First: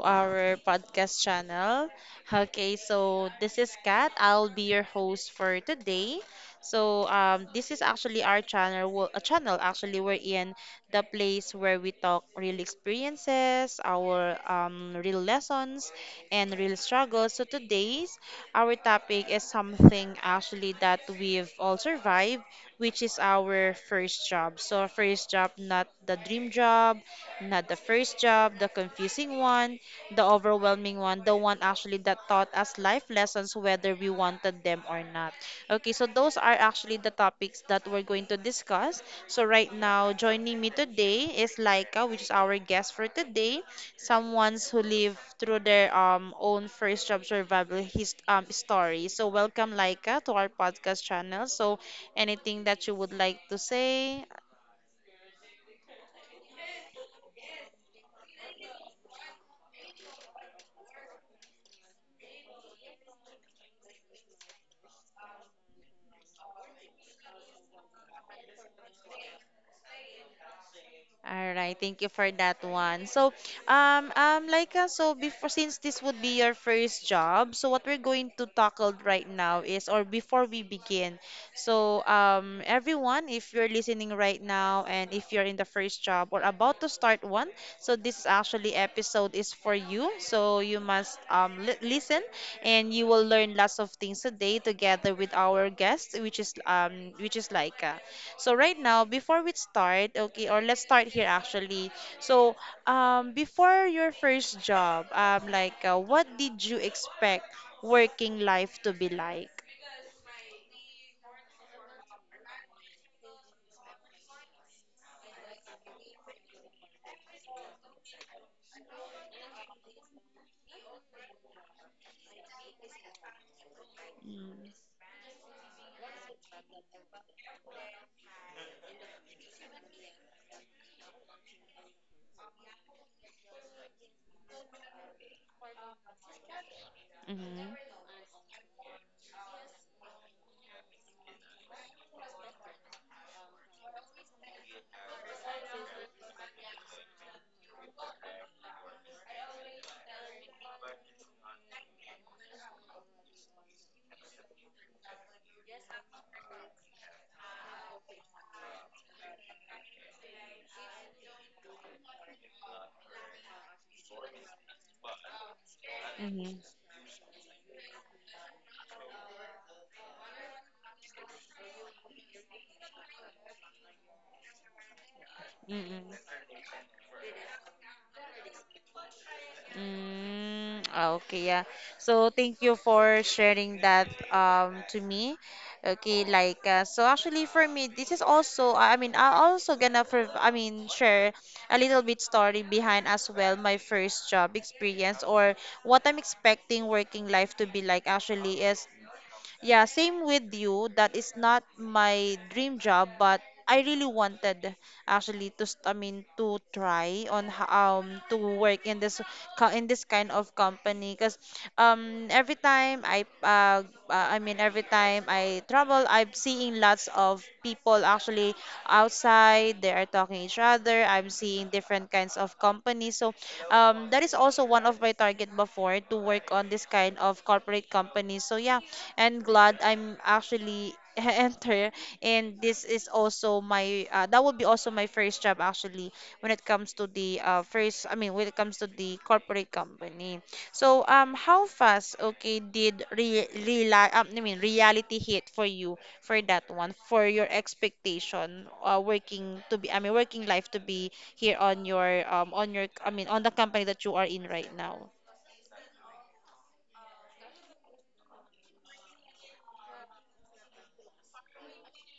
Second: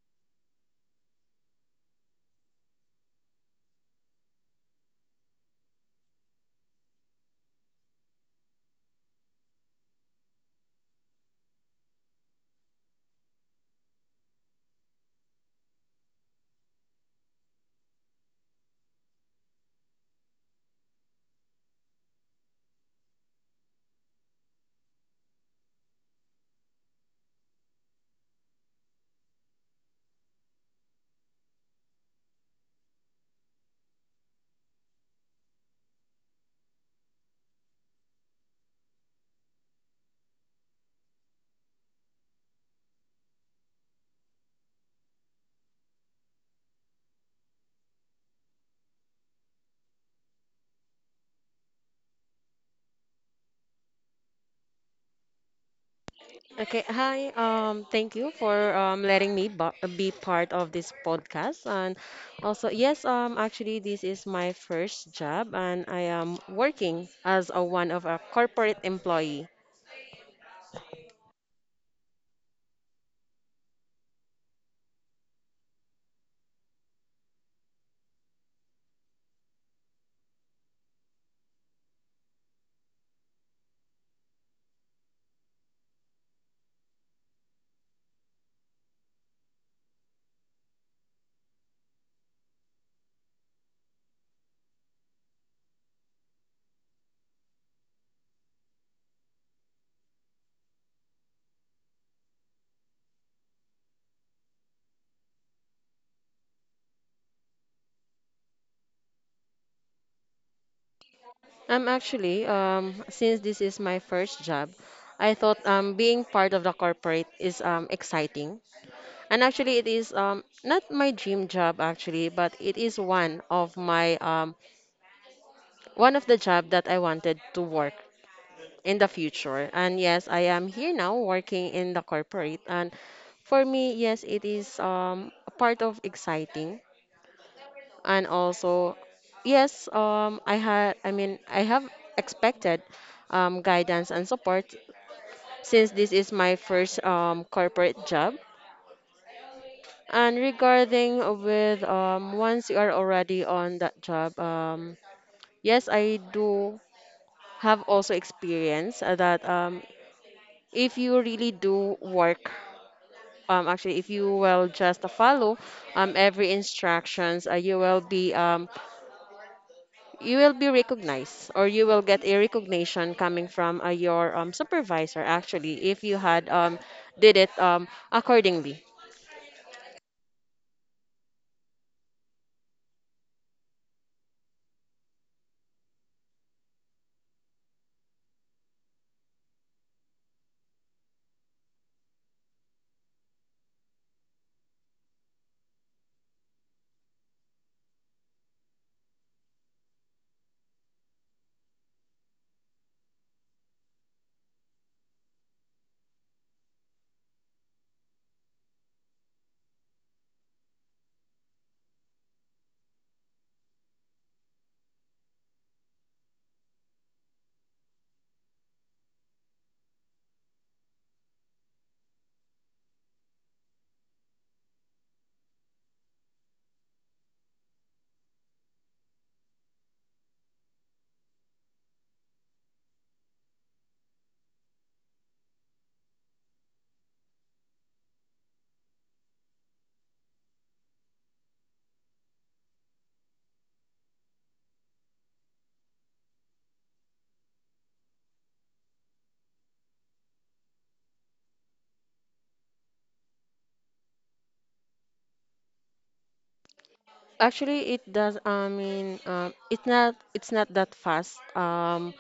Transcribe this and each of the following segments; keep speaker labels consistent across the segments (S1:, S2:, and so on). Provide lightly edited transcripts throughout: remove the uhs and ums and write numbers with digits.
S1: our podcast channel. Okay, so this is Kat. I'll be your host for today. This is actually our channel, well, a channel actually we're in the place where we talk real experiences, our real lessons, and real struggles. So today's our topic is something actually that we've all survived, which is our first job. So first job, not the dream job not the first job, the confusing one, the overwhelming one, the one actually that taught us life lessons whether we wanted them or not. Okay, so those are actually the topics that we're going to discuss. So right now, joining me today is Laika, which is our guest for today. Someone's who live through their own first job survival his story. So welcome Laika to our podcast channel. So anything that you would like to say.
S2: Okay, hi. Thank you for letting me be part of this podcast. And also, yes, actually, this is my first job, and I am working as a one of a corporate employee.
S1: All right, thank you for that one. So before, since this would be your first job, so what we're going to tackle right now is, or before we begin, everyone, if you're listening right now and if you're in the first job or about to start one, so this actually episode is for you. So you must li listen, and you will learn lots of things today together with our guest, which is Laika. So right now, before we start, okay, or let's start here actually. So before your first job, what did you expect working life to be like?
S2: I'm actually, since this is my first job, I thought being part of the corporate is exciting. And actually, it is not my dream job actually, but it is one of the job that I wanted to work in the future. And yes, I am here now working in the corporate. And for me, yes, it is a part of exciting,
S1: Mm-hmm.
S2: and also yes, I mean I have expected guidance and support since this is my first corporate job. And regarding with once you are already on that job, yes, I do have also experience that if you really do work, actually, if you will just follow every
S1: Mm-hmm.
S2: instructions, you will be recognized, or you will get a recognition coming from your supervisor. Actually, if
S1: Mm-hmm.
S2: you had, did it accordingly.
S1: Mm, ah, okay, yeah. So thank you for sharing that to me. Okay, so actually for me this is also I mean I also gonna for I mean share a little bit story behind as well my first job experience or what I'm expecting working life to be like actually is yeah, same with you. That is not my dream job, but I really wanted actually I mean to try on to work in this in this kind of company because every time I mean every time I travel I'm seeing lots of people actually outside they are talking each other. I'm seeing different kinds of companies, so that is also one of my target before to work on this kind of corporate companies, so yeah. And glad I'm actually enter and this is also my that would be also my first job actually when it comes to the first I mean when it comes to the corporate company. So how fast okay did re real I mean reality hit for you for that one for your expectation working to be I mean working life to be here on your I mean on the company that you are in right now.
S2: Actually, it does. I mean, it's not. It's not that fast. Um,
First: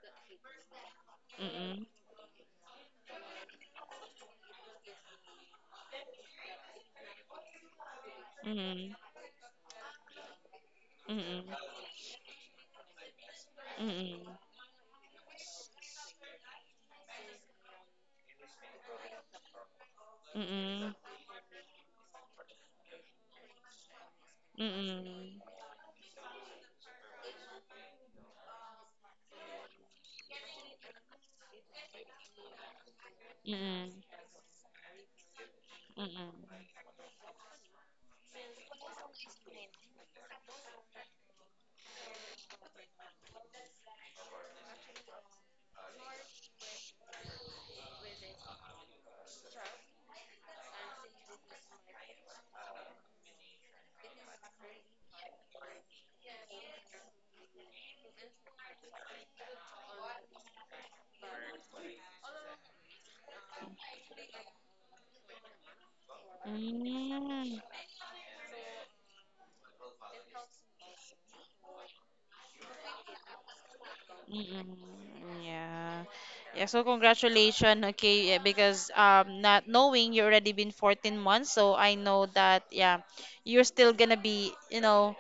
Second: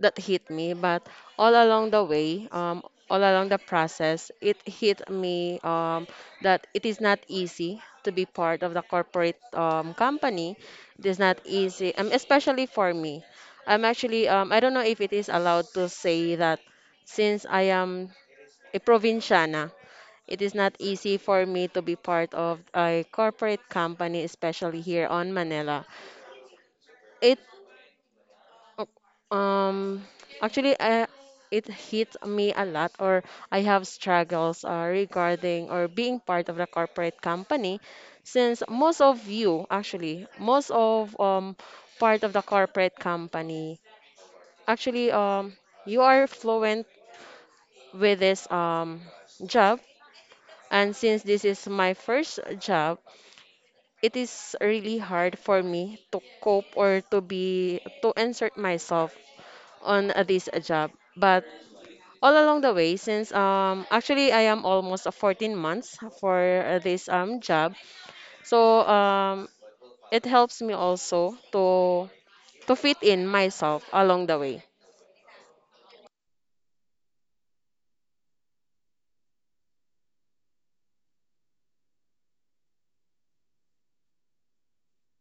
S2: that hit me, but all
S1: Mm-mm,
S2: along the way, um, all along the process, it hit me, that it is not easy to be part of the
S1: mm-mm,
S2: corporate company. It is not
S1: mm-mm,
S2: easy, especially for me. I'm
S1: mm-mm,
S2: actually, I don't know if it is allowed to say that, since I am a provinciana, it is not
S1: mm-mm,
S2: easy for me to be part of a corporate company,
S1: 嗯
S2: especially here on
S1: 嗯
S2: Manila. It Oh, Um, actually, it hit me a lot, or I have
S1: 嗯
S2: struggles, regarding or
S1: 嗯
S2: being
S1: 嗯
S2: part of the corporate company, since most of part of the corporate company, actually, you are fluent with this job, and since this is my first job, it is really hard for me to cope, or to insert myself on this job. But all along the way, since actually I am almost 14 months for
S1: 嗯
S2: this
S1: 嗯。
S2: job. So it helps me also to fit in myself along the way.
S1: Mm-mm, yeah. Yeah, so congratulations, okay, yeah, because not knowing you already been 14 months, so I know that yeah, you're still gonna be,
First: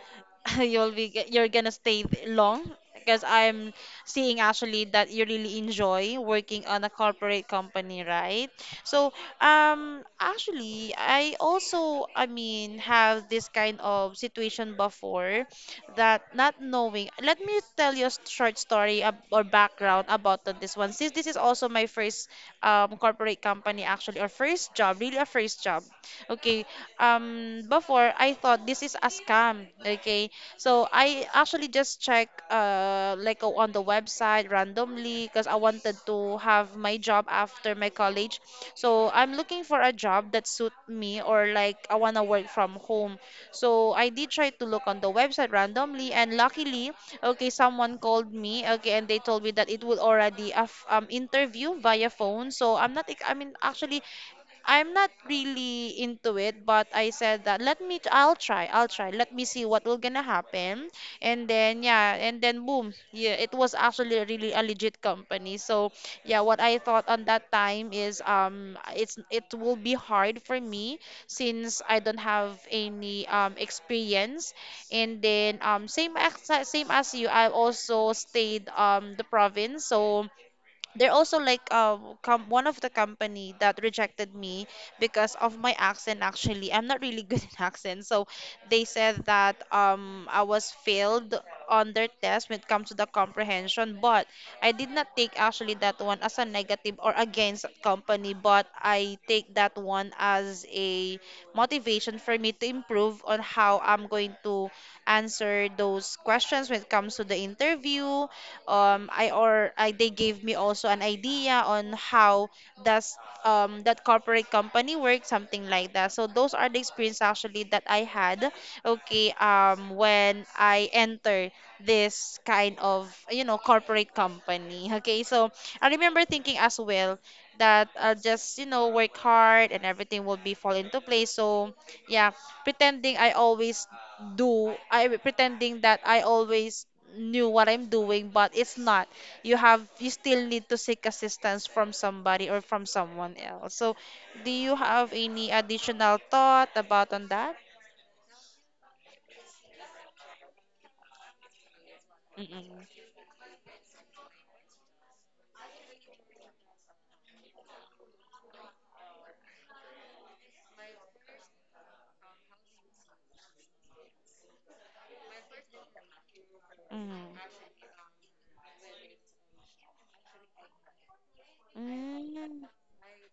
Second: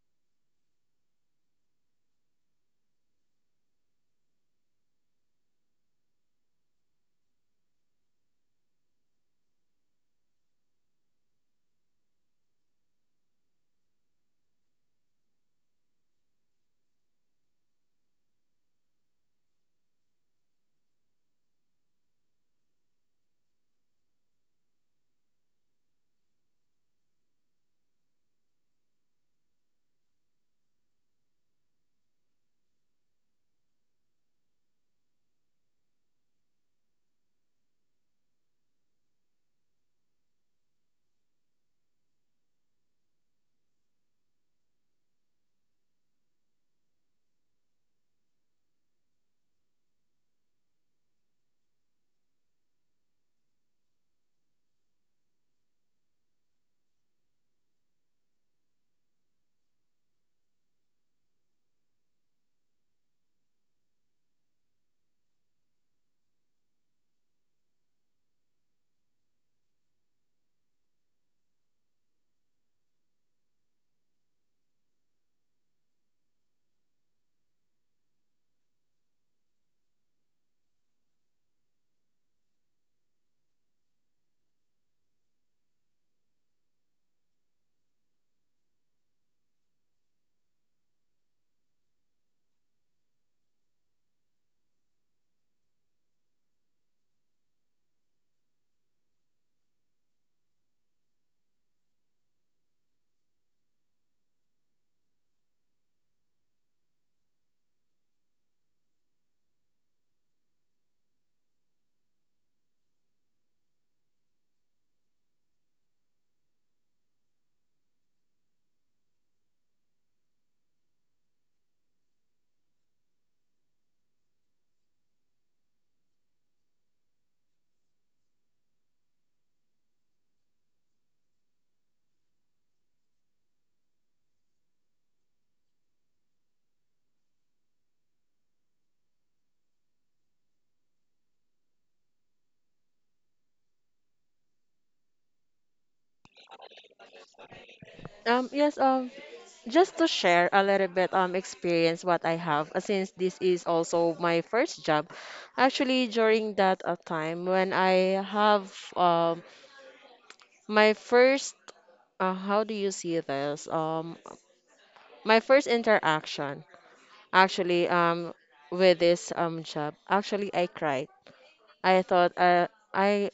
S1: you're gonna stay long because I'm seeing actually that you really enjoy working on a corporate company, right? So, actually I also I mean have this kind of situation before that not knowing. Let me tell you short story or background about on this one. Since this is also my first corporate company actually, or first job, really a first job. Okay. Before I thought this is a scam. Okay. So I actually just check on the website randomly because I wanted to have my job after my college. So I'm looking for a job that suit me or like I wanna work from home. So I did try to look on the website randomly, and luckily, okay, someone called me, okay, and they told me that it will already have interview via phone. So I'm not, I mean, actually, I'm not really into it, but I said that let me I'll try, I'll try. Let me see what will gonna happen. And then yeah, and then boom. Yeah, it was actually really a legit company. So yeah, what I thought on that time is it will be hard for me since I don't have any experience. And then same as you, I also stayed the province. So they're also like com one of the company that rejected me because of my accent actually. I'm not really good in accent. So they said that I was failed on their test when it comes to the comprehension, but I did not take actually that one as a negative or against that company, but I take that one as a motivation for me to improve on how I'm going to answer those questions when it comes to the interview. I or I They gave me also an idea on how does that corporate company work, something like that. So those are the experience actually that I had, okay, when I enter this kind of, you know, corporate company. Okay, so I remember thinking as well that I'll just, you know, work hard and everything will be fall into place. So yeah, pretending I always pretending that I always knew what I'm doing, but it's not. You still need to seek assistance from somebody or from someone else. So, do you have any additional thought about on that?
S2: Yes, just to share a little bit experience what I have,
S1: Mm-mm.
S2: since this is also my first job. Actually, during that time when I have my first, how do you see this, my first interaction,
S1: Mm-mm.
S2: actually, with this job, actually, I cried. i thought uh, I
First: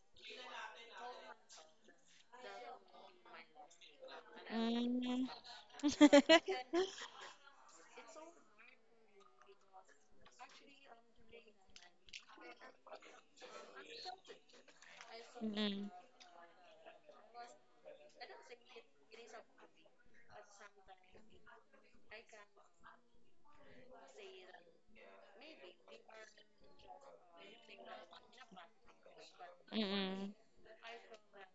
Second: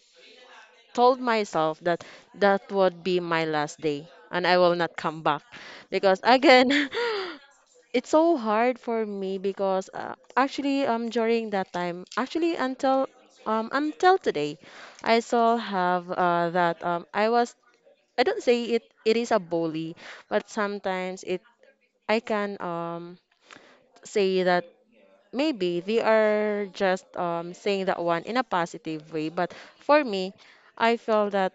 S2: told myself that that would be my last day and I will not come
S1: Mm-mm. Mm-mm.
S2: back, because again. It's so hard for me, because actually, during that time, actually, until today I still have, that, I don't say it is a bully, but sometimes it I can say that maybe they are just, saying that one in a positive way. But for
S1: Mm-mm.
S2: me, I felt that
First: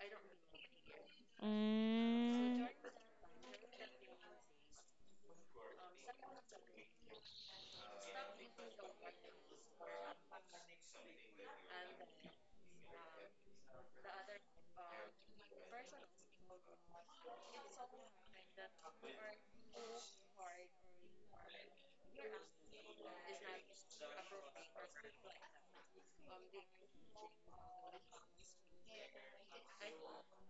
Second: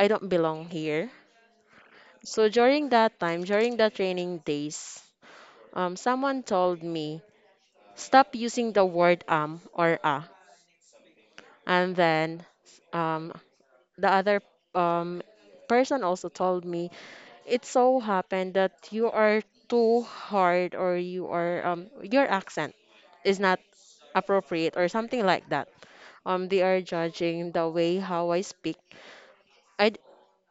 S2: I don't belong here.
S1: Mm-mm.
S2: So during that time, during the training days, someone told me, stop using the word or ah. And then, um, the other, um, person also told me, it so happened that you are too hard, or you are, your accent is not appropriate or something like that. They are judging the way how I speak. I d-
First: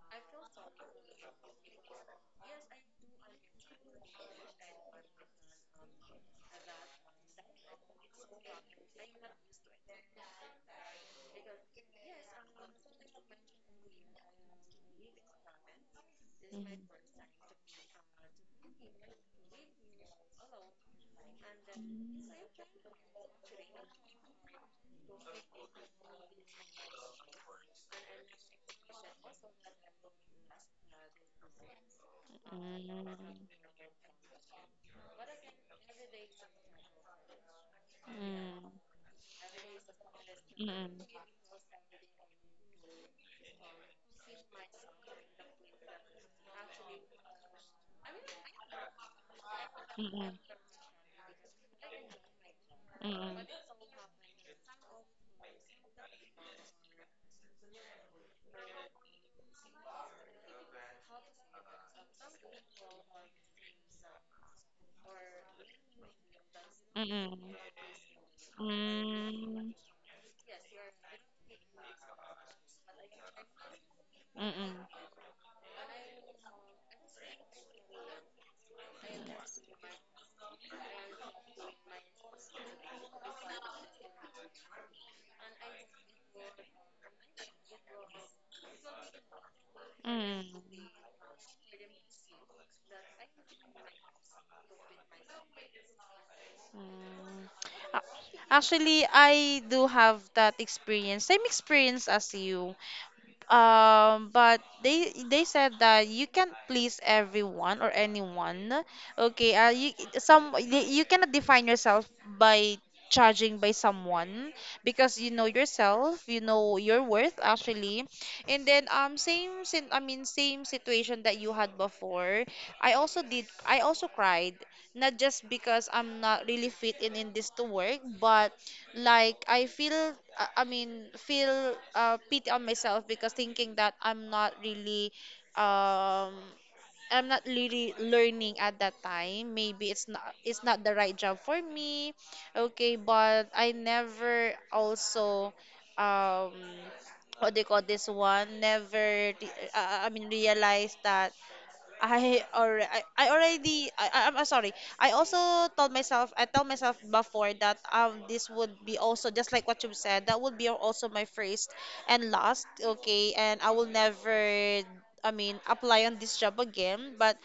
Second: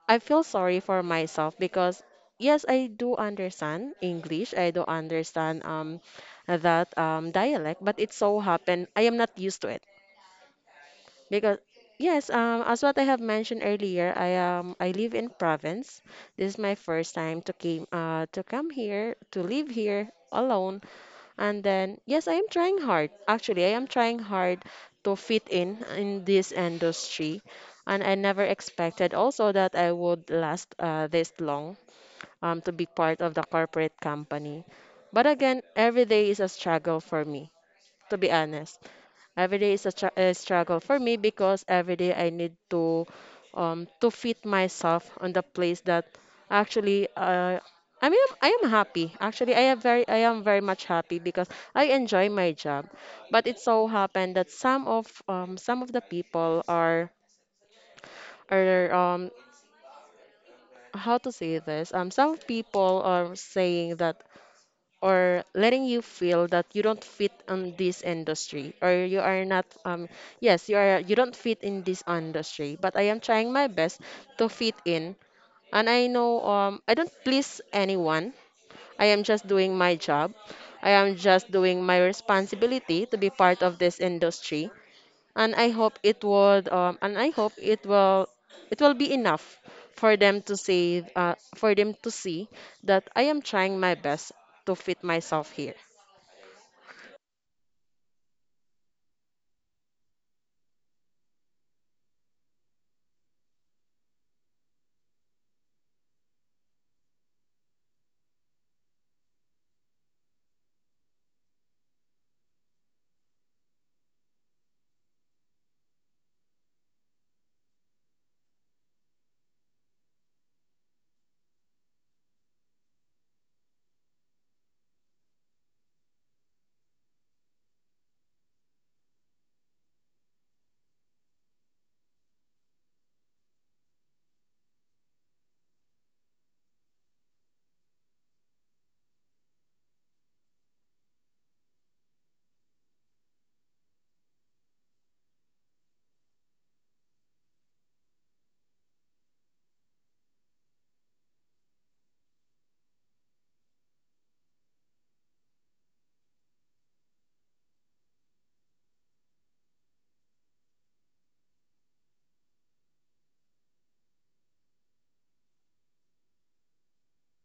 S2: I feel sorry for myself, because yes, I do understand English. I do understand that dialect, but it so happened I am not used to it, because yes, as what I have mentioned earlier, I live in province. This is my first time to come here to live here alone, and then, yes, I am trying hard. Actually, I am trying hard to fit in this industry. And I never expected also that I would last, this long, to be part of the corporate company. But again, every day is a struggle for me, to be honest. Every day is a struggle for me, because every day I need to fit myself on the place that, actually, I mean I am happy. Actually,
S1: Mm-mm. Mm-mm. Mm-mm. Mm-mm. Mm-mm. Mm-mm.
S2: I am very much happy because I enjoy my job. But it so happened that some of the people are how to say this, some people are saying that, or letting you feel that you
S1: Mm
S2: don't
S1: mm mm mm mm mm
S2: fit
S1: mm mm mm mm mm
S2: in this
S1: mm
S2: industry or you are not,
S1: mm
S2: yes, you are, you don't fit in this industry, but I am trying my best to
S1: Mm-mm.
S2: fit in. And I know, I don't please anyone. I am just doing my job. I am just doing my responsibility to be part of this industry. And I hope it will be enough
S1: Mm. Mm.
S2: for them to see that I am trying my best to fit myself here.
S1: A- Actually, I do have that experience, same experience as you. But they said that you can't please everyone or anyone. Okay, you cannot define yourself by judging by someone because you know yourself, you know your worth actually. And then same sin I mean same situation that you had before. I also cried not just because I'm not really fit in this to work, but like I feel I mean feel pity on myself because thinking that um I'm not really learning at that time. Maybe it's not the right job for me. Okay, but I never also um what they call this one never re- I mean realize that I or I, I already I- I'm sorry. I also I told myself before that this would be also just like what you said that would be also my first and last, okay, and I will never I mean apply on this job again. But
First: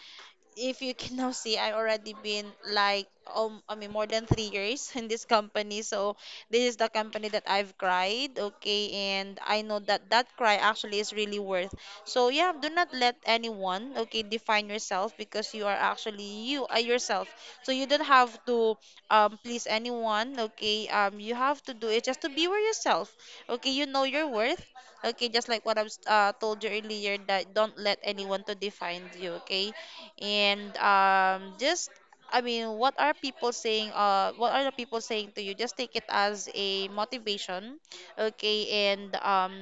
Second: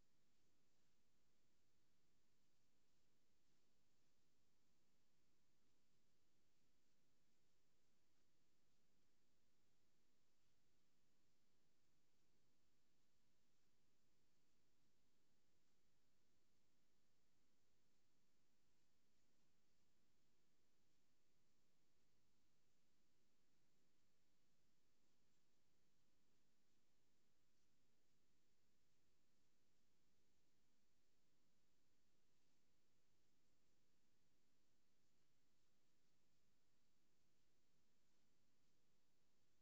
S1: if you can now see, I already been like I mean more than 3 years in this company. So this is the company that I've cried, okay, and I know that that cry actually is really worth. So yeah, do not let anyone, okay, define yourself because you are actually you are yourself. So you don't have to please anyone, okay. You have to do it just to be with yourself, okay. You know your worth. Okay, just like what I've told you earlier, that don't let anyone to define you, okay? and just I mean, what are people saying? What are the people saying to you? Just take it as a motivation, okay, and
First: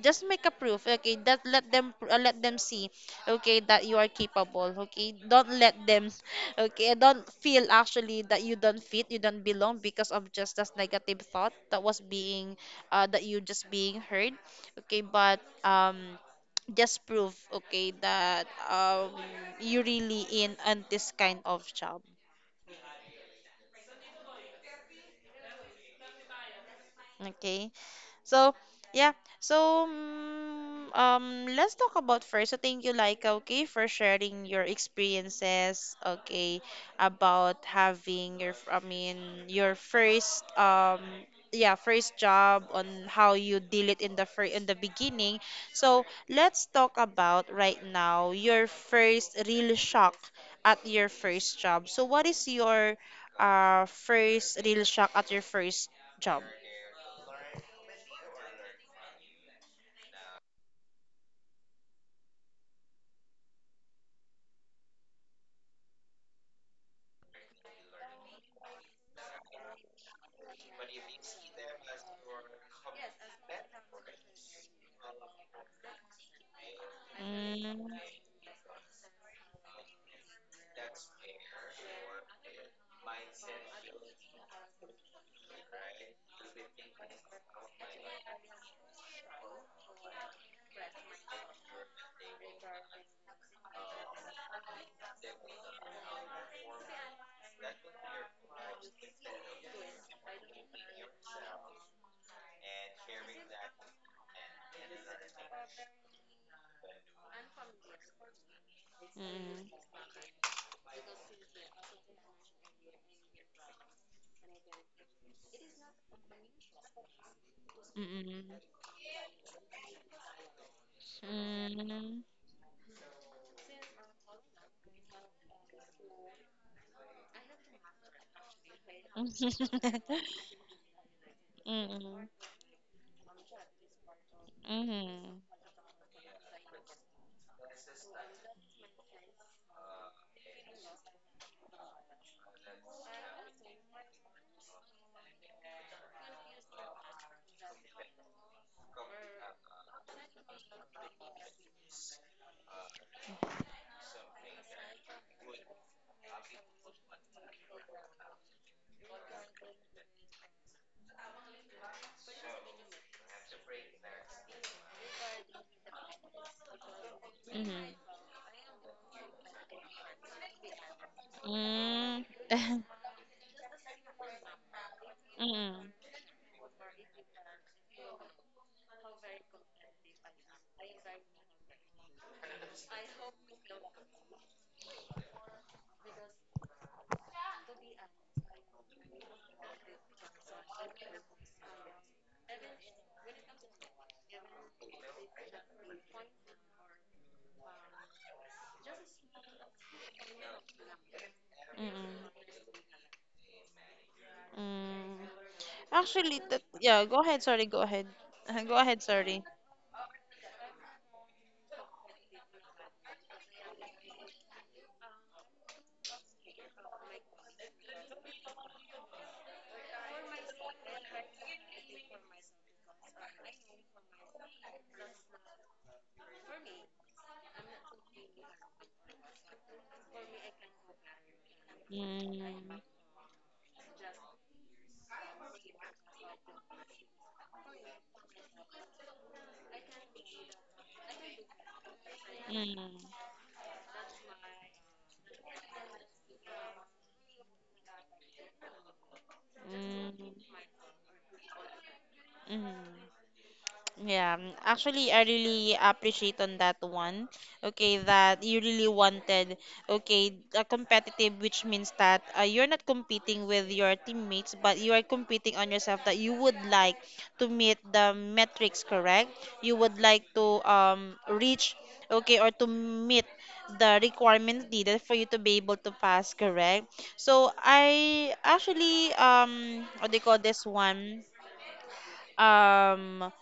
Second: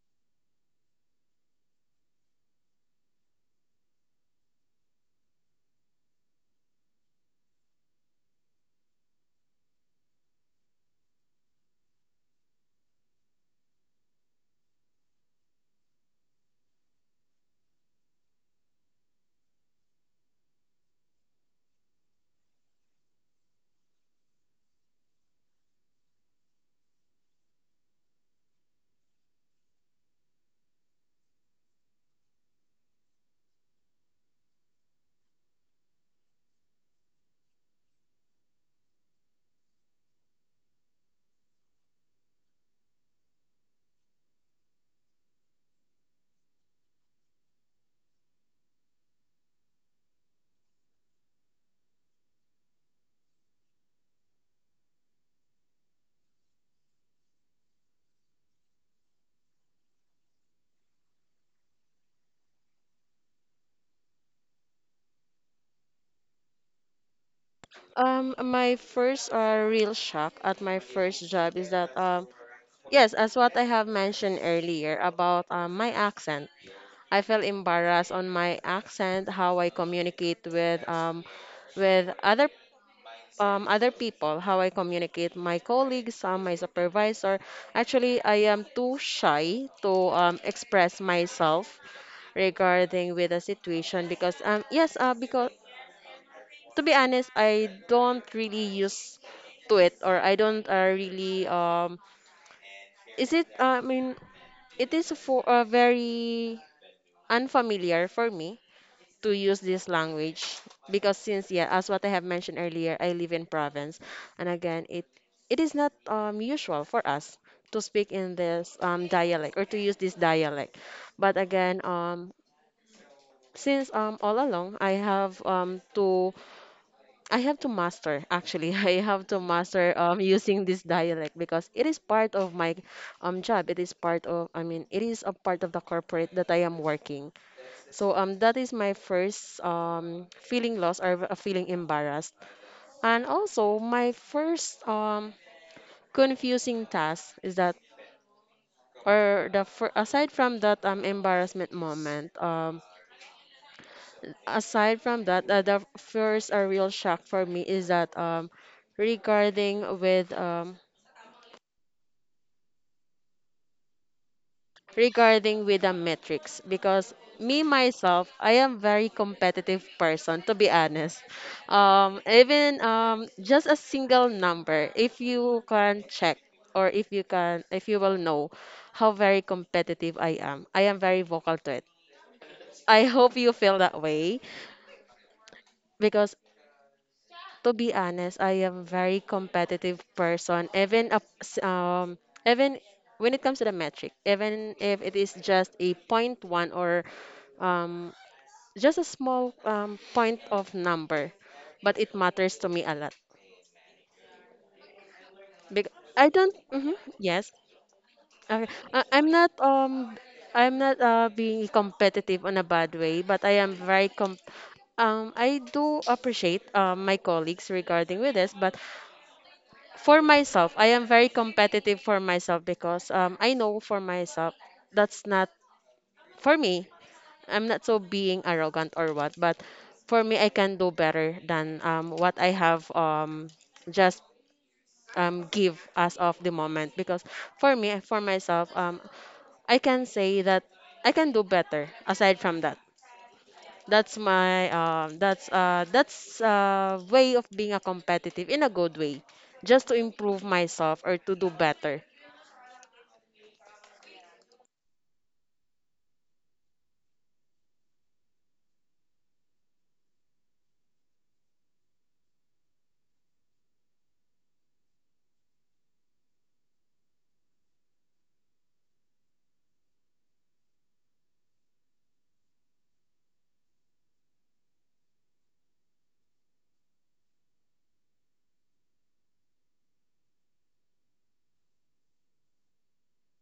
S1: just make a proof, okay. That let them see, okay, that you are capable, okay. Don't let them, okay. Don't feel actually that you don't fit, you don't belong because of just this negative thought that was being, that you just being heard, okay. But just prove okay that um you really in on this kind of job, okay. So, yeah. So, let's talk about first. So, thank you, Laika, okay, for sharing your experiences, okay, about having your, I mean, your first, yeah, first job on how you deal it in the fir in the beginning. So, let's talk about right now your first real shock at your first job. So, what is your first real shock at your first job?
S2: My first, real shock at my first job is that, yes, as what I have mentioned earlier about, my accent, I felt
S1: Mm.
S2: embarrassed on my accent, how I communicate with, with other other people, how I communicate my colleagues, my supervisor. Actually, I am too shy to, express myself regarding with the situation, because because to be honest, I don't really use to it, or I don't, really, is it I mean it is for very unfamiliar for me, to use
S1: Mm,
S2: this language because since yeah, as what I have mentioned earlier, I live in province, and again it is not, usual for us to speak
S1: mm,
S2: in
S1: mm,
S2: this, dialect, or to use this dialect. But again,
S1: mm.
S2: since, all along, I have to master, actually. I have to master using this dialect because it is
S1: Mm,
S2: part of my job. It is part of, I mean it is a
S1: mhm,
S2: part of the corporate that I am working. So that is my first feeling lost, or feeling embarrassed. And also my first confusing task is, that or the fir- aside from that, embarrassment moment, aside from that, the first, real shock for me is that, regarding with um, regarding with the metrics, because me
S1: mhm,
S2: myself, I am very competitive person, to be honest. Um,
S1: mm,
S2: even um, just a single number, if you
S1: mm,
S2: can check, or if you will know how very competitive I am very vocal to it. I hope you feel that way, because to be honest, I am very competitive person. Even when it comes to the metric, even if it is just a point one, or um, just a small, point of number, but it
S1: mm,
S2: matters to me a lot.
S1: mm.
S2: Because I
S1: Actually,
S2: don't.
S1: that,
S2: Mhm,
S1: yeah, go ahead,
S2: yes.
S1: sorry, go ahead.
S2: Okay.
S1: Go ahead,
S2: I'm
S1: sorry.
S2: not. I'm not, being competitive on a bad way, but I am very com. I do appreciate, my colleagues regarding with this, but for myself, I am very competitive for myself, because I know for myself, that's not for me. I'm not so being arrogant or what, but for me, I can do better than, what I
S1: Mm,
S2: have, just, give as of the moment. Because for me, for myself, I can say that I can do better aside from that.
S1: mm,
S2: That's my that's way of being a competitive in a good way, just to improve
S1: mm,
S2: myself or to do better.
S1: mm. Yeah, actually, I really appreciate on that one. Okay, that you really wanted, okay, a competitive, which means that you're not competing with your teammates, but you are competing on yourself that you would like to meet the metrics, correct? You would like to reach, okay, or to meet the requirements needed for you to be able to pass, correct? So I actually what do you call this one? um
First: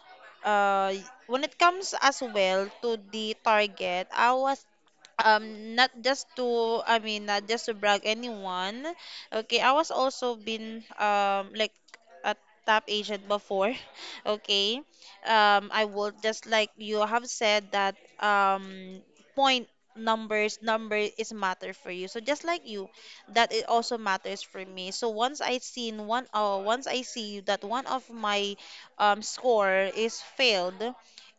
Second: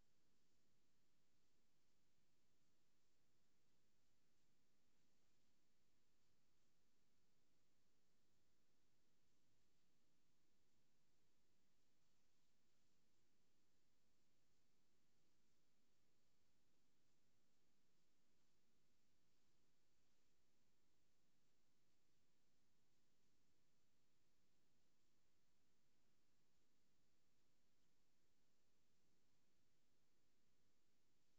S1: uh when it comes as well to the target, I was not just to, I mean, not just to brag anyone. Okay, I was also been like a top agent before. Okay, I will, just like you have said, that point numbers, number is matter for you, so just like you, that it also matters for me. So once I seen one once I see that one of my score is failed,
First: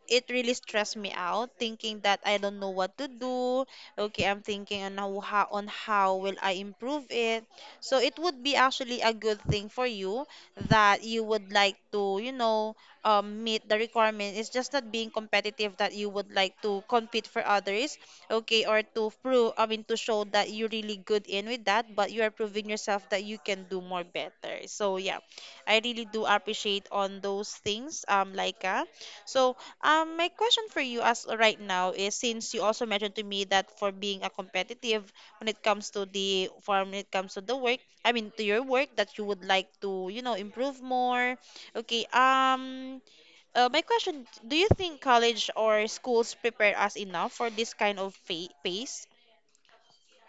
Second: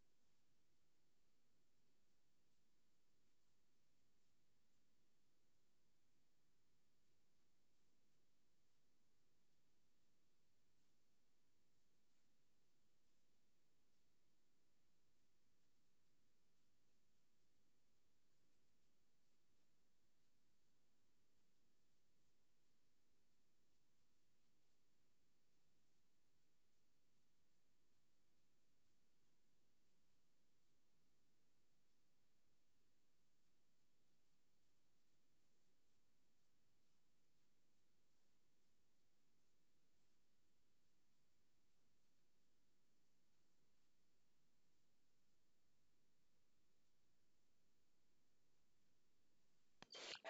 S1: it really stressed me out thinking that I don't know what to do. Okay, I'm thinking on how will I improve it. So it would be actually a good thing for you that you would like to, meet the requirement. It's just not being competitive that you would like to compete for others, okay, or to prove, I mean, to show that you're really good in with that, but you are proving yourself that you can do more better. So yeah, I really do appreciate on those things, Laika. So my question for you as right now is, since you also mentioned to me that for being a competitive when it comes to the work, I mean to your work, that you would like to, improve more. Okay, my question, do you think college or schools prepare us enough for this kind of fa pace?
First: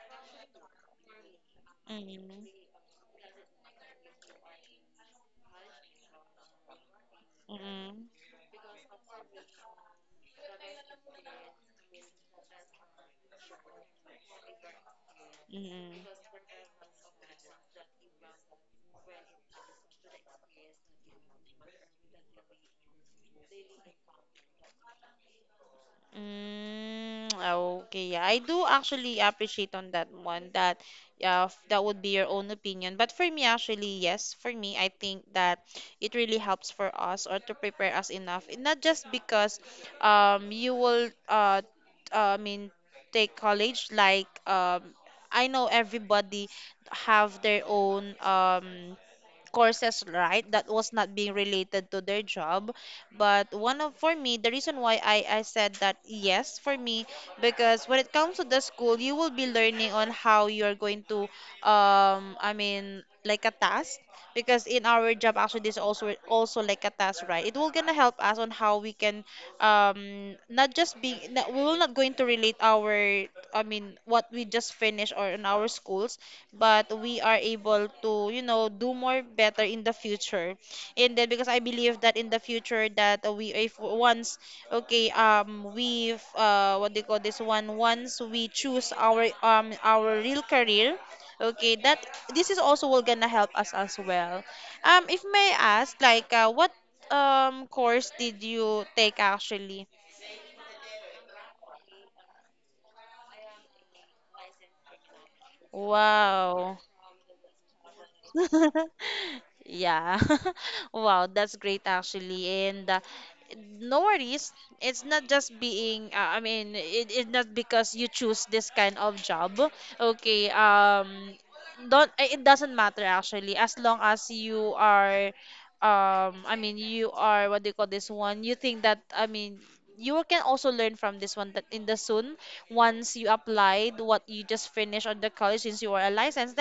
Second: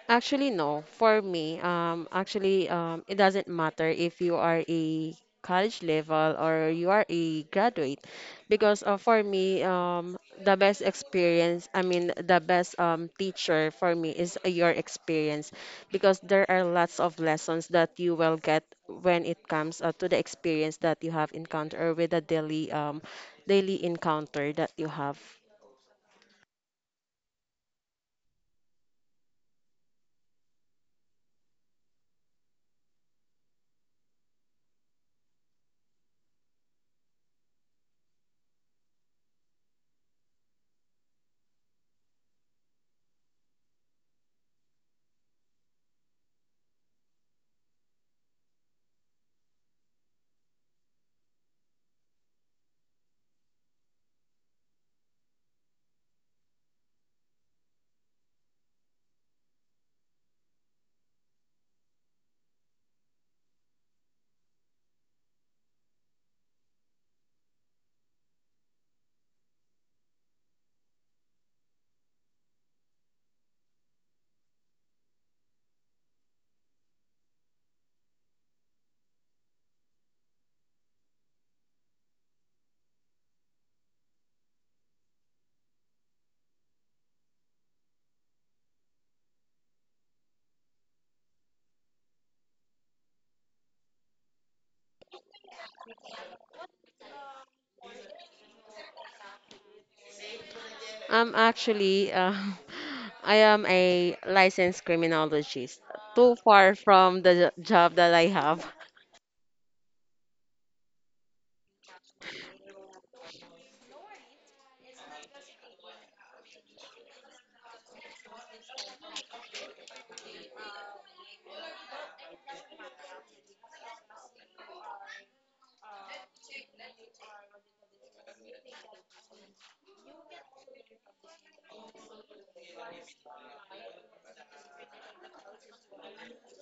S2: Actually, no. For me,
S1: Mm-hmm.
S2: actually, it doesn't matter if you are a college level or you are a
S1: Mm-hmm.
S2: graduate, because for me, the best experience, I mean, the best, teacher for me is your experience, because
S1: Mm-hmm.
S2: there are lots of lessons that you will get when it comes, to the experience that you have encountered, or with the daily, daily encounter that you have.
S1: Mm, okay. Yeah, I do actually appreciate on that one that yeah, that would be your own opinion. But for me actually, yes, for me I think that it really helps for us or to prepare us enough. And not just because you will I mean take college like I know everybody have their own courses, right, that was not being related to their job. But one of, for me, the reason why I said that yes for me, because when it comes to the school you will be learning on how you're going to I mean like a task. Because in our job actually this also like a task, right, it will gonna help us on how we can not just be not, we will not going to relate our, I mean, what we just finished or in our schools, but we are able to, do more better in the future. And then, because I believe that in the future that we, if once, okay, we what do you call this one once we choose our real career, okay, that this is also will gonna help us as well. If may I ask, like, what course did you take actually?
S2: Actually, I am a licensed criminologist. Too far
S1: Wow.
S2: from the job that I have.
S1: Yeah. Wow, that's great actually. And no worries. It's not just being I mean, it's not because you choose this kind of job. Okay, don't it doesn't matter actually, as long as you are I mean, you are, what do you call this one? You think that, I mean, you can also learn from this one, that in the soon once you applied what you just finished on the college, since you are a licensed,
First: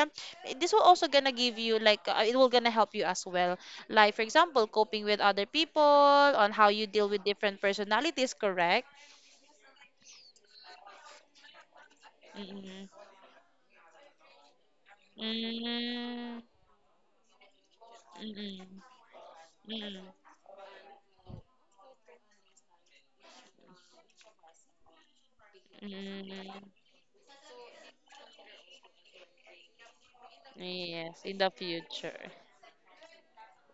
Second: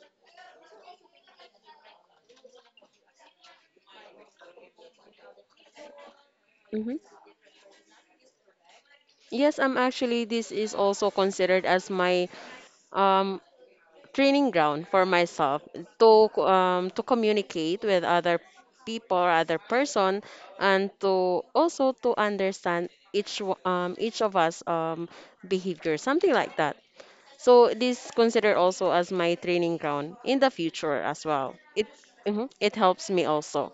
S1: this will also gonna give you like it will gonna help you as well, like for example coping with other people on how you
S2: Hmm,
S1: deal with different personalities, correct?
S2: yes, I'm actually, this is also considered as my,
S1: Mm-mm.
S2: um, training ground for myself
S1: Mm-mm.
S2: to communicate with other
S1: Mm-mm.
S2: people, other
S1: Mm-mm.
S2: person, and to also to understand each of us, behavior, something like
S1: Mm-mm.
S2: that. So this considered also as my training ground in the future
S1: Yes,
S2: as
S1: in the
S2: well. It
S1: future.
S2: mhm, it helps me also.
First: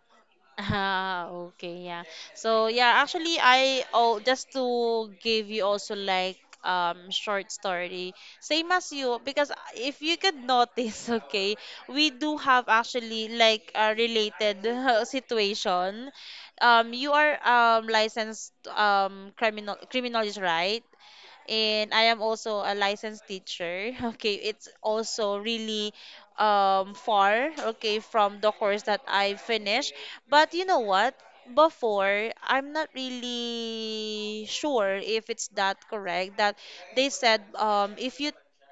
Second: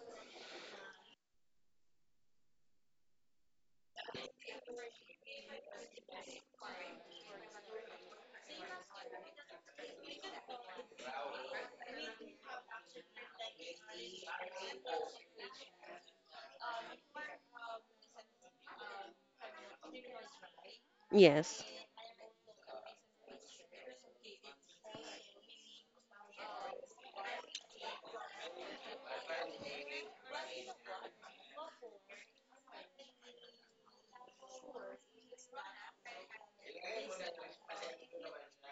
S1: Ah, okay, yeah. So yeah, actually I oh just to give you also like short story, same as you, because if you could notice, okay, we do have actually like a related situation. You are licensed criminal criminologist, right?
S2: Yes.
S1: And I am also a licensed teacher. Okay, it's also really far, okay, from the course that I finished. But you know what? Before, I'm not really sure if it's that correct that they said if you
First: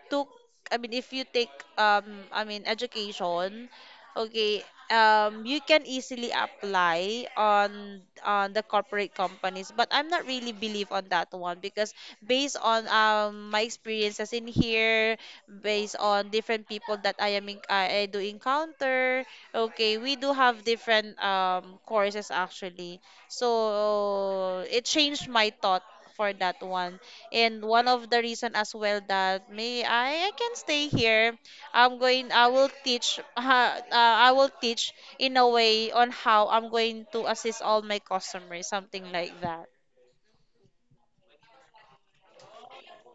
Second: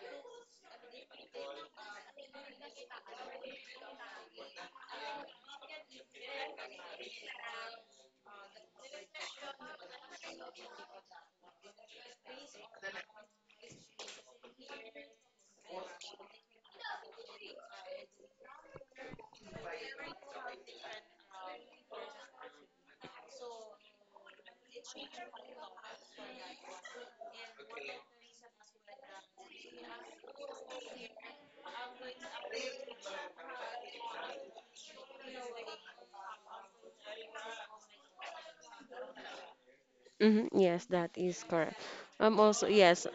S1: took, I mean, if you take I mean education. Okay, you can easily apply on the corporate companies, but I'm not really believe on that one because based on my experiences in here, based on different people that I am in, I do encounter. Okay, we do have different courses actually, so it changed my thought for that one, and one of the reason as well that may I can stay here. I will teach in a way on how I'm going to assist all my customers, something like that.
S2: Hmm, yes, that is correct. Also, yes,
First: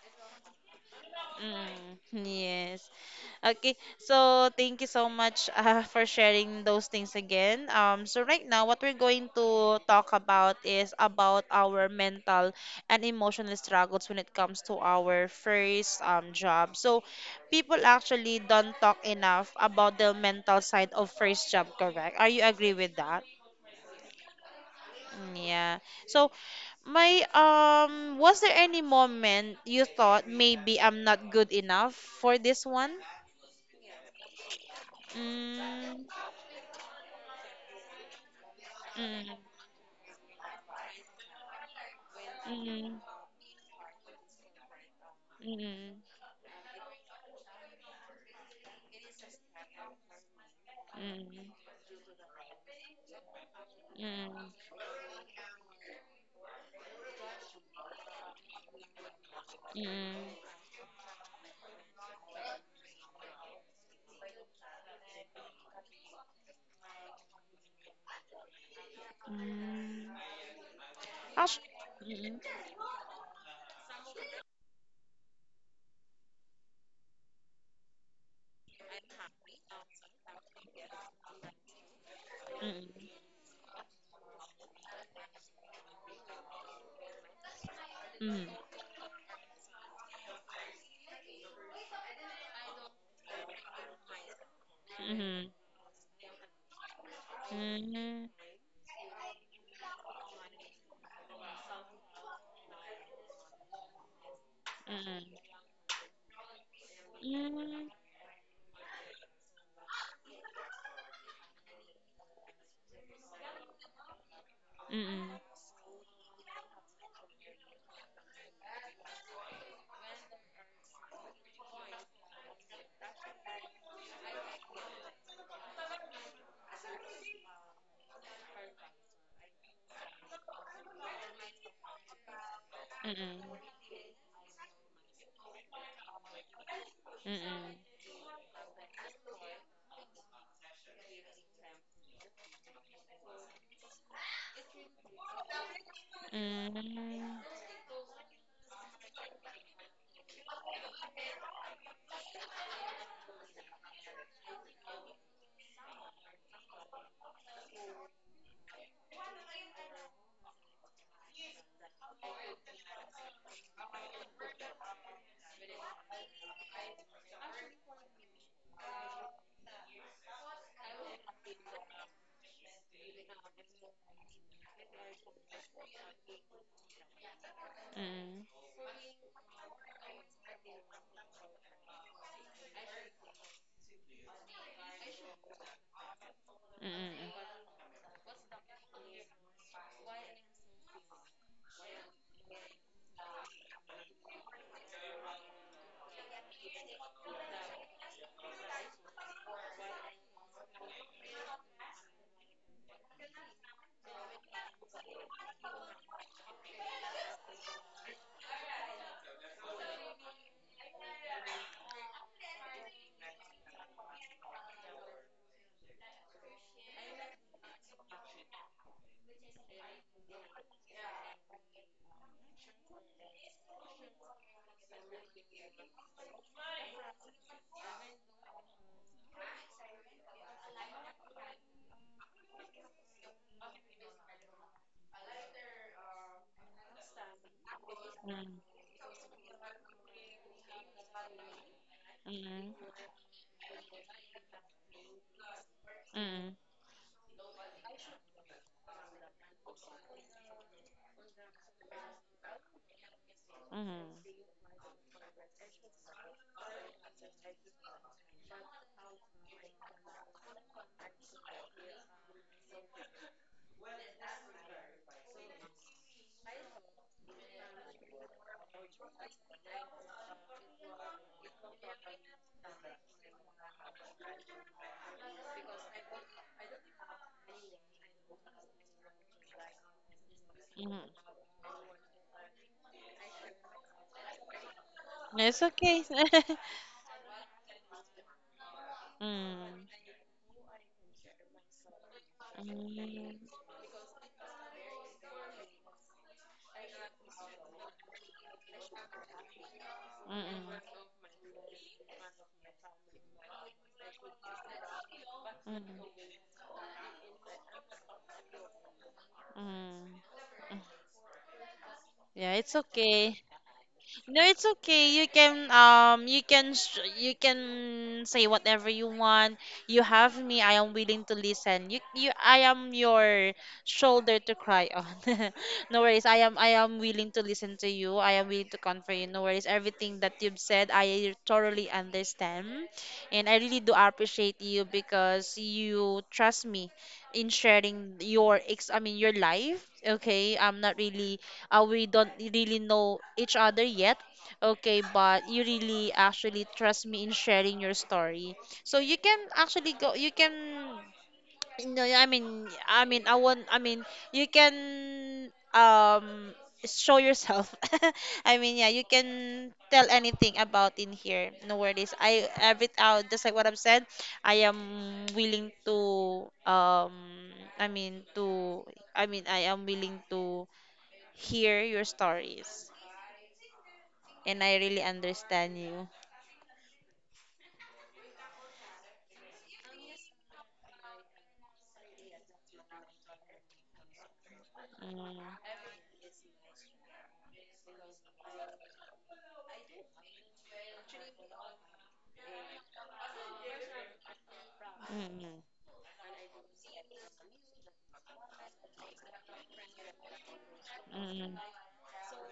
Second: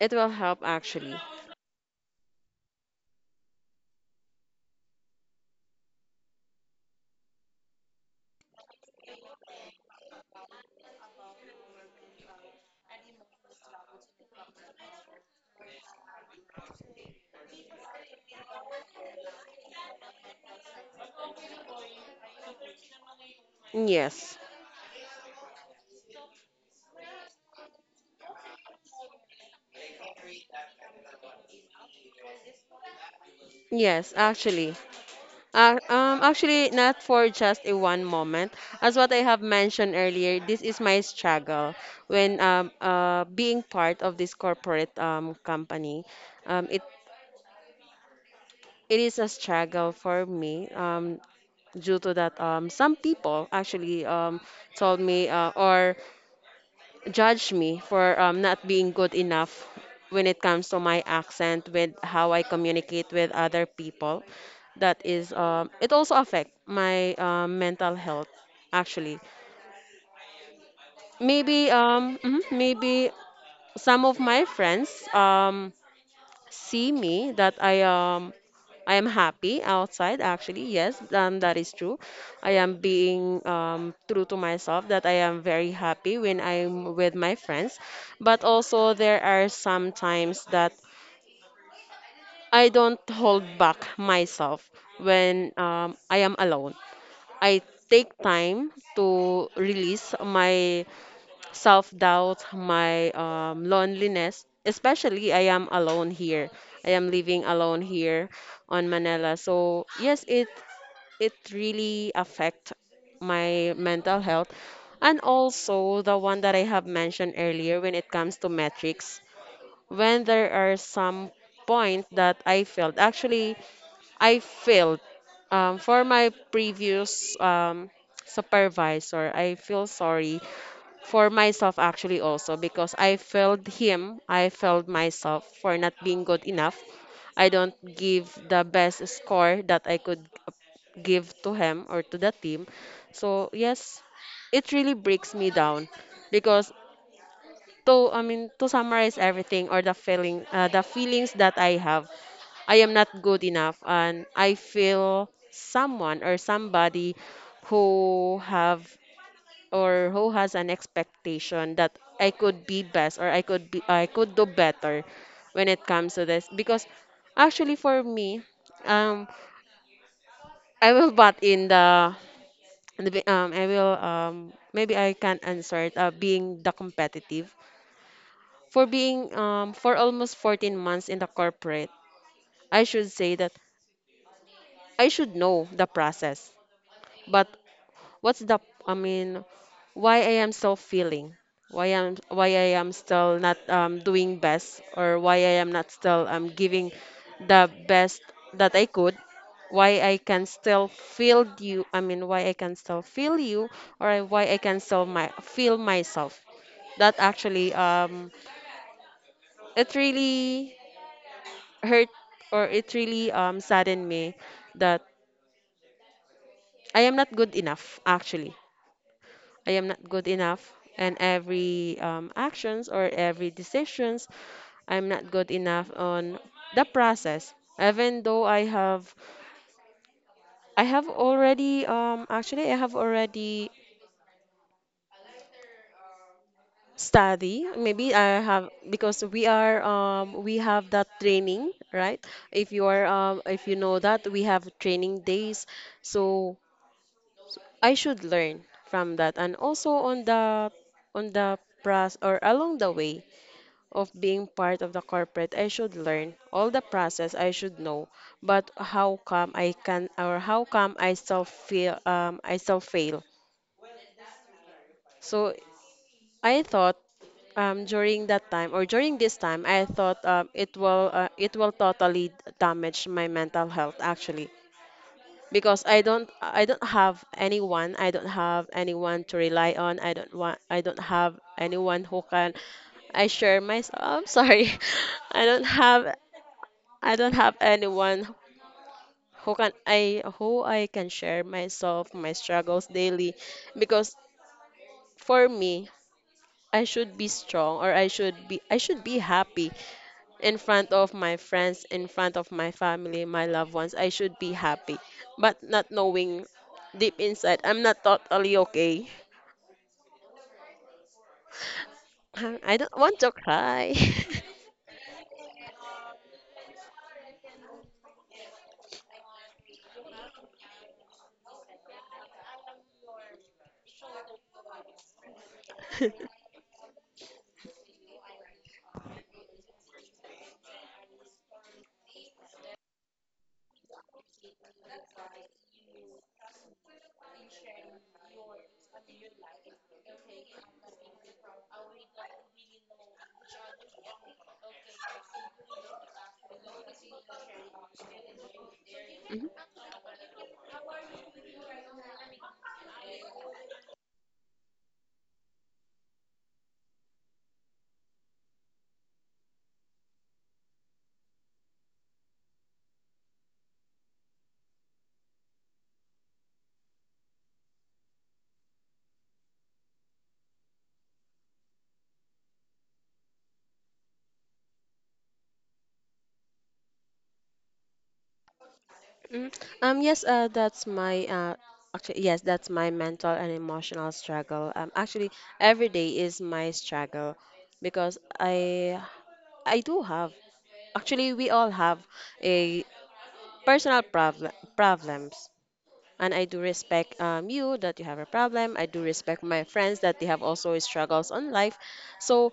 S2: it will help actually.
S1: Mm, yes. Okay. So thank you so much for sharing those things again. So right now, what we're going to talk about is about our mental and emotional struggles when it comes to our first job. So people actually don't talk enough about the mental side of first job, correct? Are you agree with that?
S2: Yes.
S1: Mm, yeah. So my was there any moment you thought maybe I'm not good enough for this one?
S2: Yes, actually.
S1: Mm,
S2: Actually not for just a one moment. As what I
S1: mm,
S2: have mentioned earlier, this is my struggle when
S1: mm,
S2: being part of this corporate
S1: mm,
S2: company. Um it it is a struggle for me.
S1: mm,
S2: Due to that, some people actually
S1: mm,
S2: told me, or judged me for not being good enough
S1: mm,
S2: when it comes to my accent, with how I communicate with other people. That is, it also affect my mental health, actually.
S1: mm. Actu-
S2: maybe um
S1: mm,
S2: mhm, maybe some of my friends see me that I am happy outside, actually. Yes, that is true. I am being true to myself, that I am very happy when I'm with my friends.
S1: mm,
S2: But
S1: mm,
S2: also there are some times that I don't hold back myself
S1: mm, mm,
S2: when
S1: mm,
S2: I am alone. I
S1: mm,
S2: take
S1: mm,
S2: time to release my self-doubt, my loneliness. Especially, I am alone here. I am
S1: mm, mm,
S2: living
S1: mm, mm,
S2: alone
S1: mm, mm,
S2: here on Manila. So yes, it really affect my mental health, and also the one that I have mentioned earlier when it comes to metrics. When there are some point that I failed, actually I failed, for my previous, supervisor. I feel sorry for myself actually, also because I failed him, I failed myself for not being good enough. I don't give the best score that I could give to him or to the team. So yes, it really breaks me down because, to I mean, to summarize everything, or the feeling, the feelings that I have, I am not good enough, and I feel someone or somebody who have, or who has, an expectation that I could be best, or I could do better when it comes to this, because actually for me, um I will butt in the I will maybe I can answer it, being the competitive, for being for almost 14 months in the corporate. I should say that I should know the process, but what's the I mean, why I am still feeling, why I am still not, doing best, or why I am not still, giving the best that I could, why I can still feel you, I mean why I can still feel you, why I can still my feel myself, that actually, it really hurt, or it really, saddened me, that I am not good enough, actually. I am not good enough. And every, actions, or every decisions, I'm not good enough on the process. Even though I have already, actually, I have already study. Maybe I
S1: mm,
S2: have, because we have that training, right? If you
S1: mm,
S2: are, um, if you know that we have training days,
S1: mm,
S2: so I should learn from that. And also on the process, or along the way
S1: mm, mm.
S2: of being part of the corporate, I should learn all the process I should know, but how come I can, or how come I still feel, I still fail? So I thought, during that time or during this time, I thought, it will totally damage my mental health, actually, because I don't have anyone, I don't have anyone to rely on, I don't
S1: Mm.
S2: have anyone who can I share myself. I'm sorry. I
S1: It's
S2: don't
S1: okay.
S2: have I don't have anyone who can
S1: Mm.
S2: I, who I can share myself, my struggles daily,
S1: Mm.
S2: because for me, I should be strong, or I should be happy in front
S1: Mm.
S2: of my friends, in front of my family, my loved ones. I should be happy, but not
S1: Mm.
S2: knowing deep inside I'm not totally okay.
S1: Mm. Mm. Yeah, it's
S2: I don't want to
S1: okay.
S2: cry.
S1: No, it's okay. You can you can you can say whatever you want. You have me. I am willing to listen. You I am your shoulder to cry on. No worries. I am willing to listen to you. I am willing to comfort you. No worries. Everything that you've said, I thoroughly understand. And I really do appreciate you because you trust me in sharing your ex I mean your life. Okay? I'm not really, we don't really know each other yet. Okay, but you really actually trust me in sharing your story. So you can actually go, you can, no. I mean, I want, I mean, you can um show yourself. I mean, yeah, you can tell anything about in here. No worries. I every out just like what I've said. I am willing to I mean to, I mean I am willing to hear your stories, and I really understand you.
S2: Mm. Yes, that's my actually, yes, that's my mental and emotional struggle. Actually,
S1: Mm,
S2: every day is my struggle, because I do have, actually we all have, a personal problems,
S1: mm,
S2: and I do respect, you, that you have a problem. I do respect my friends, that they have also struggles on
S1: mm,
S2: life. So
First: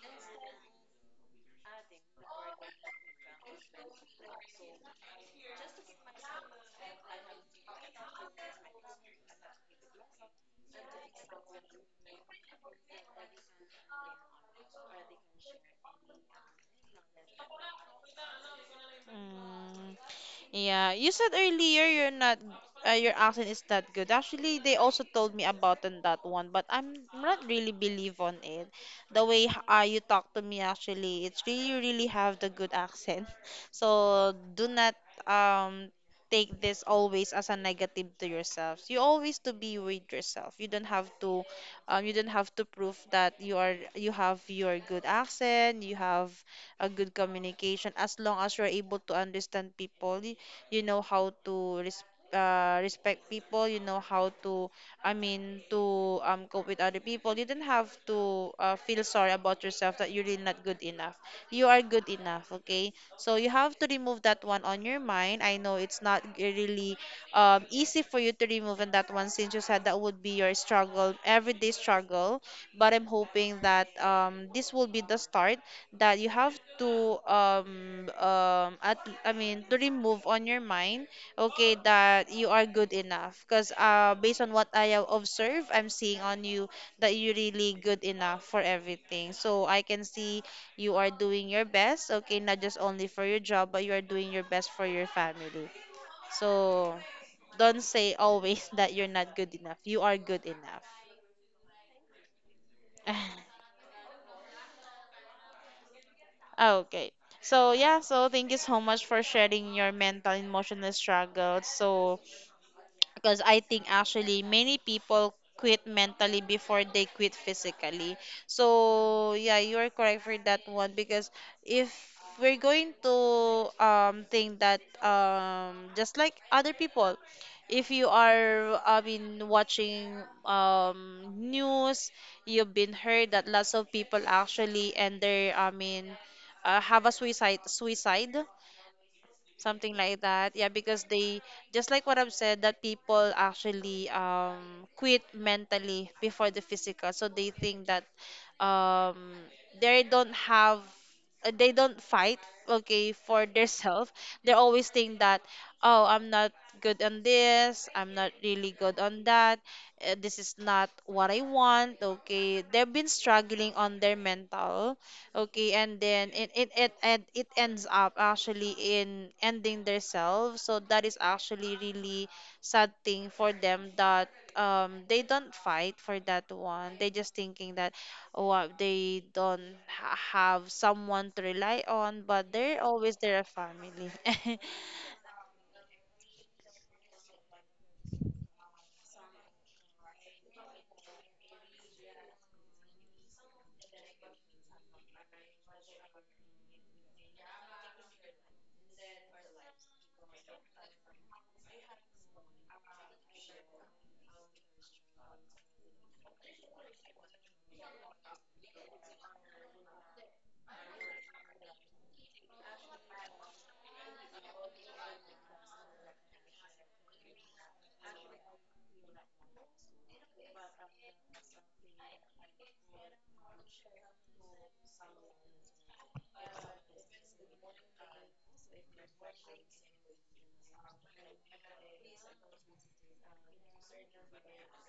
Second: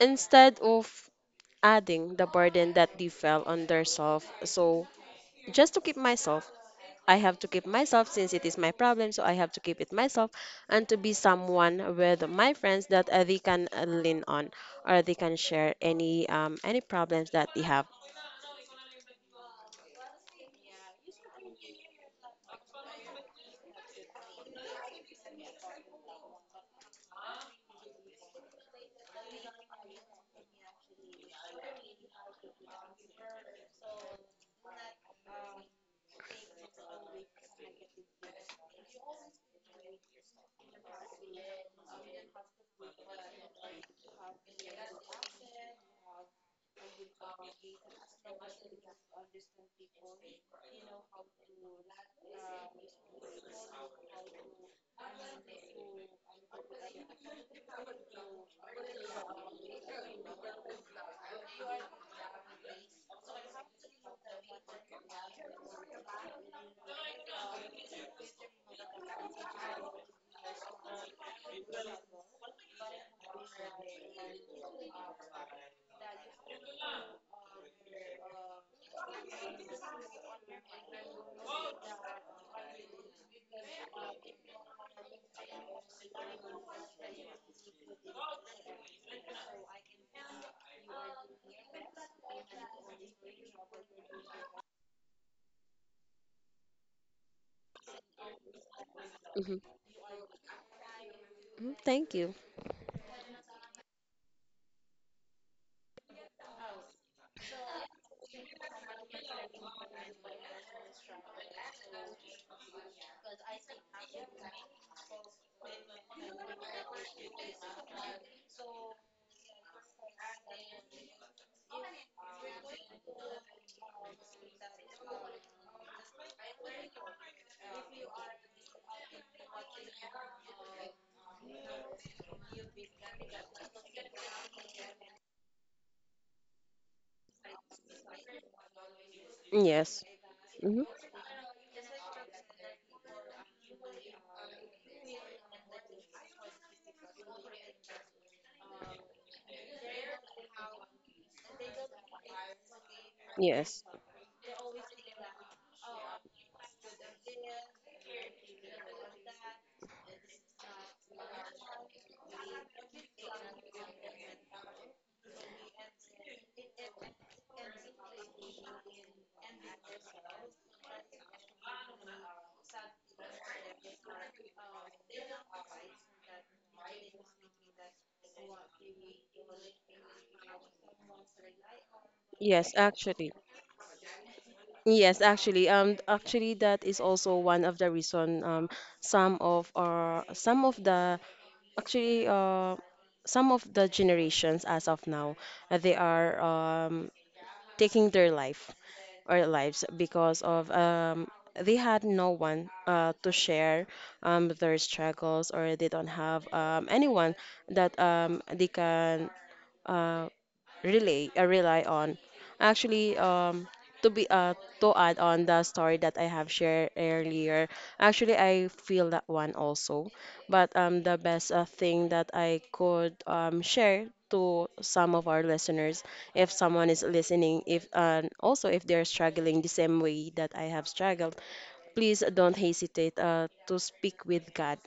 S2: instead of adding the burden that they fell on their self, so just to keep myself. I have to keep myself, since it is my problem, so I have to keep it myself, and to be someone with my friends that, they can, lean on, or they can share any problems that they have.
S1: mm. Yeah, you said earlier you're not, your accent is that good. Actually, they also told me about on that one, but I'm not really believe on it. The way you talk to me actually, it's really really have the good accent. So do not um take this always as a negative to yourselves. You always to be with yourself. You don't have to prove that you are, you have your good accent, you have a good communication, as long as you're able to understand people, you know how to respect people, you know how to, I mean, to cope with other people. You don't have to feel sorry about yourself that you're really not good enough. You are good enough, okay, so you have to remove that one on your mind. I know it's not really easy for you to remove and that one, since you said that would be your struggle, everyday struggle. But I'm hoping that this will be the start that you have to at I mean to remove on your mind, okay, that you are good enough, because based on what I have observed, I'm seeing on you that you're really good enough for everything, so I can see you are doing your best. Okay, not just only for your job, but you are doing your best for your family, so don't say always that you're not good
S2: Hmm.
S1: enough. You are good enough.
S2: Thank you.
S1: Ah, okay. So yeah, so thank you so much for sharing your mental and emotional struggles. So because I think actually many people quit mentally before they quit physically. So yeah, you are correct for that one because if we're going to think that just like other people, if you are, I mean, watching news, you've been heard that lots of people actually and they, I mean, have a suicide, something
S2: Yes.
S1: like that, yeah,
S2: Hmm.
S1: because they, just like what I've said, that people actually quit mentally before the physical. So they think that um they don't have, they don't fight, okay, for their
S2: Yes.
S1: self. They always think that, oh, I'm not good on this, I'm not really good on that, this is not what I want. Okay, they've been struggling on their mental. Okay, and then it ends up actually in ending themselves. So that is actually really sad thing for them that they don't fight for that one. They just thinking that oh they don't ha have someone to rely on, but
S2: Yes,
S1: they're always
S2: actually.
S1: their family.
S2: Yes, actually, actually, that is also one of the reason. Some of our, some of the, Actually, some of the generations as of now, they are taking their life our lives, because of, they had no one, to share, their struggles, or they don't have, anyone that, they can, uh, rely on. Actually, to be uh, to add on the story that I have shared earlier, actually I feel that one also. But, the best, thing that I could, share to some of our listeners, if someone is listening, if and also if they're struggling the same way that I have struggled, please don't hesitate, to speak with God.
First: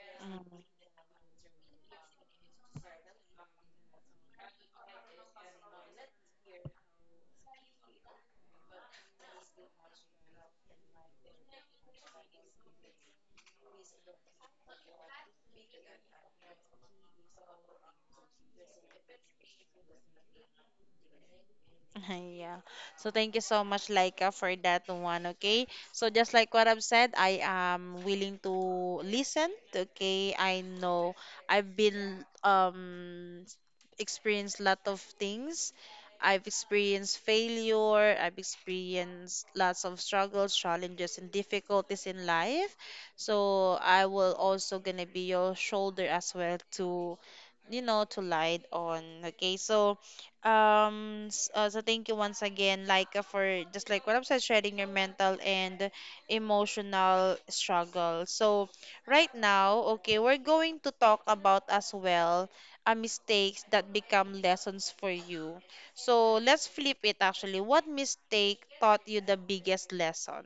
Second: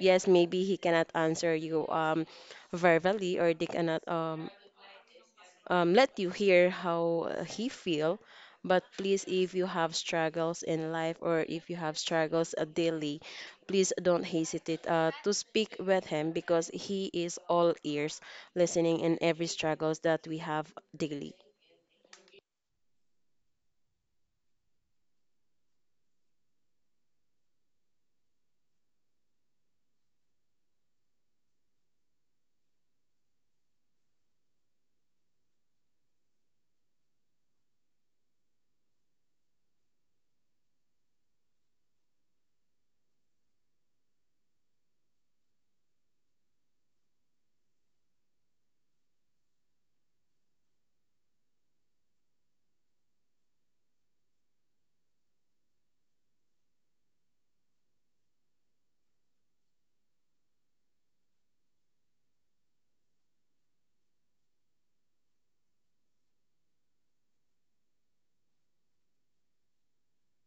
S2: Yes, maybe
S1: Mm.
S2: He cannot answer you, verbally, or they cannot, let you hear how, he feel. But please, if you have struggles in life, or if you have struggles, daily, please don't hesitate, to speak with him, because he is all ears, listening in every struggles that we have daily.
S1: Yeah. So thank you so much, Laika, for that one. Okay. So just like what I've said, I am willing to listen. Okay. I know I've been experienced lot of things. I've experienced failure. I've experienced lots of struggles, challenges, and difficulties in life. So I will also gonna be your shoulder as well to light on. Okay. So thank you once again, like for just like what I've said, sharing your mental and emotional struggle. So right now, okay, we're going to talk about as well mistakes that become lessons for you. So let's flip it actually. What mistake taught you the biggest lesson?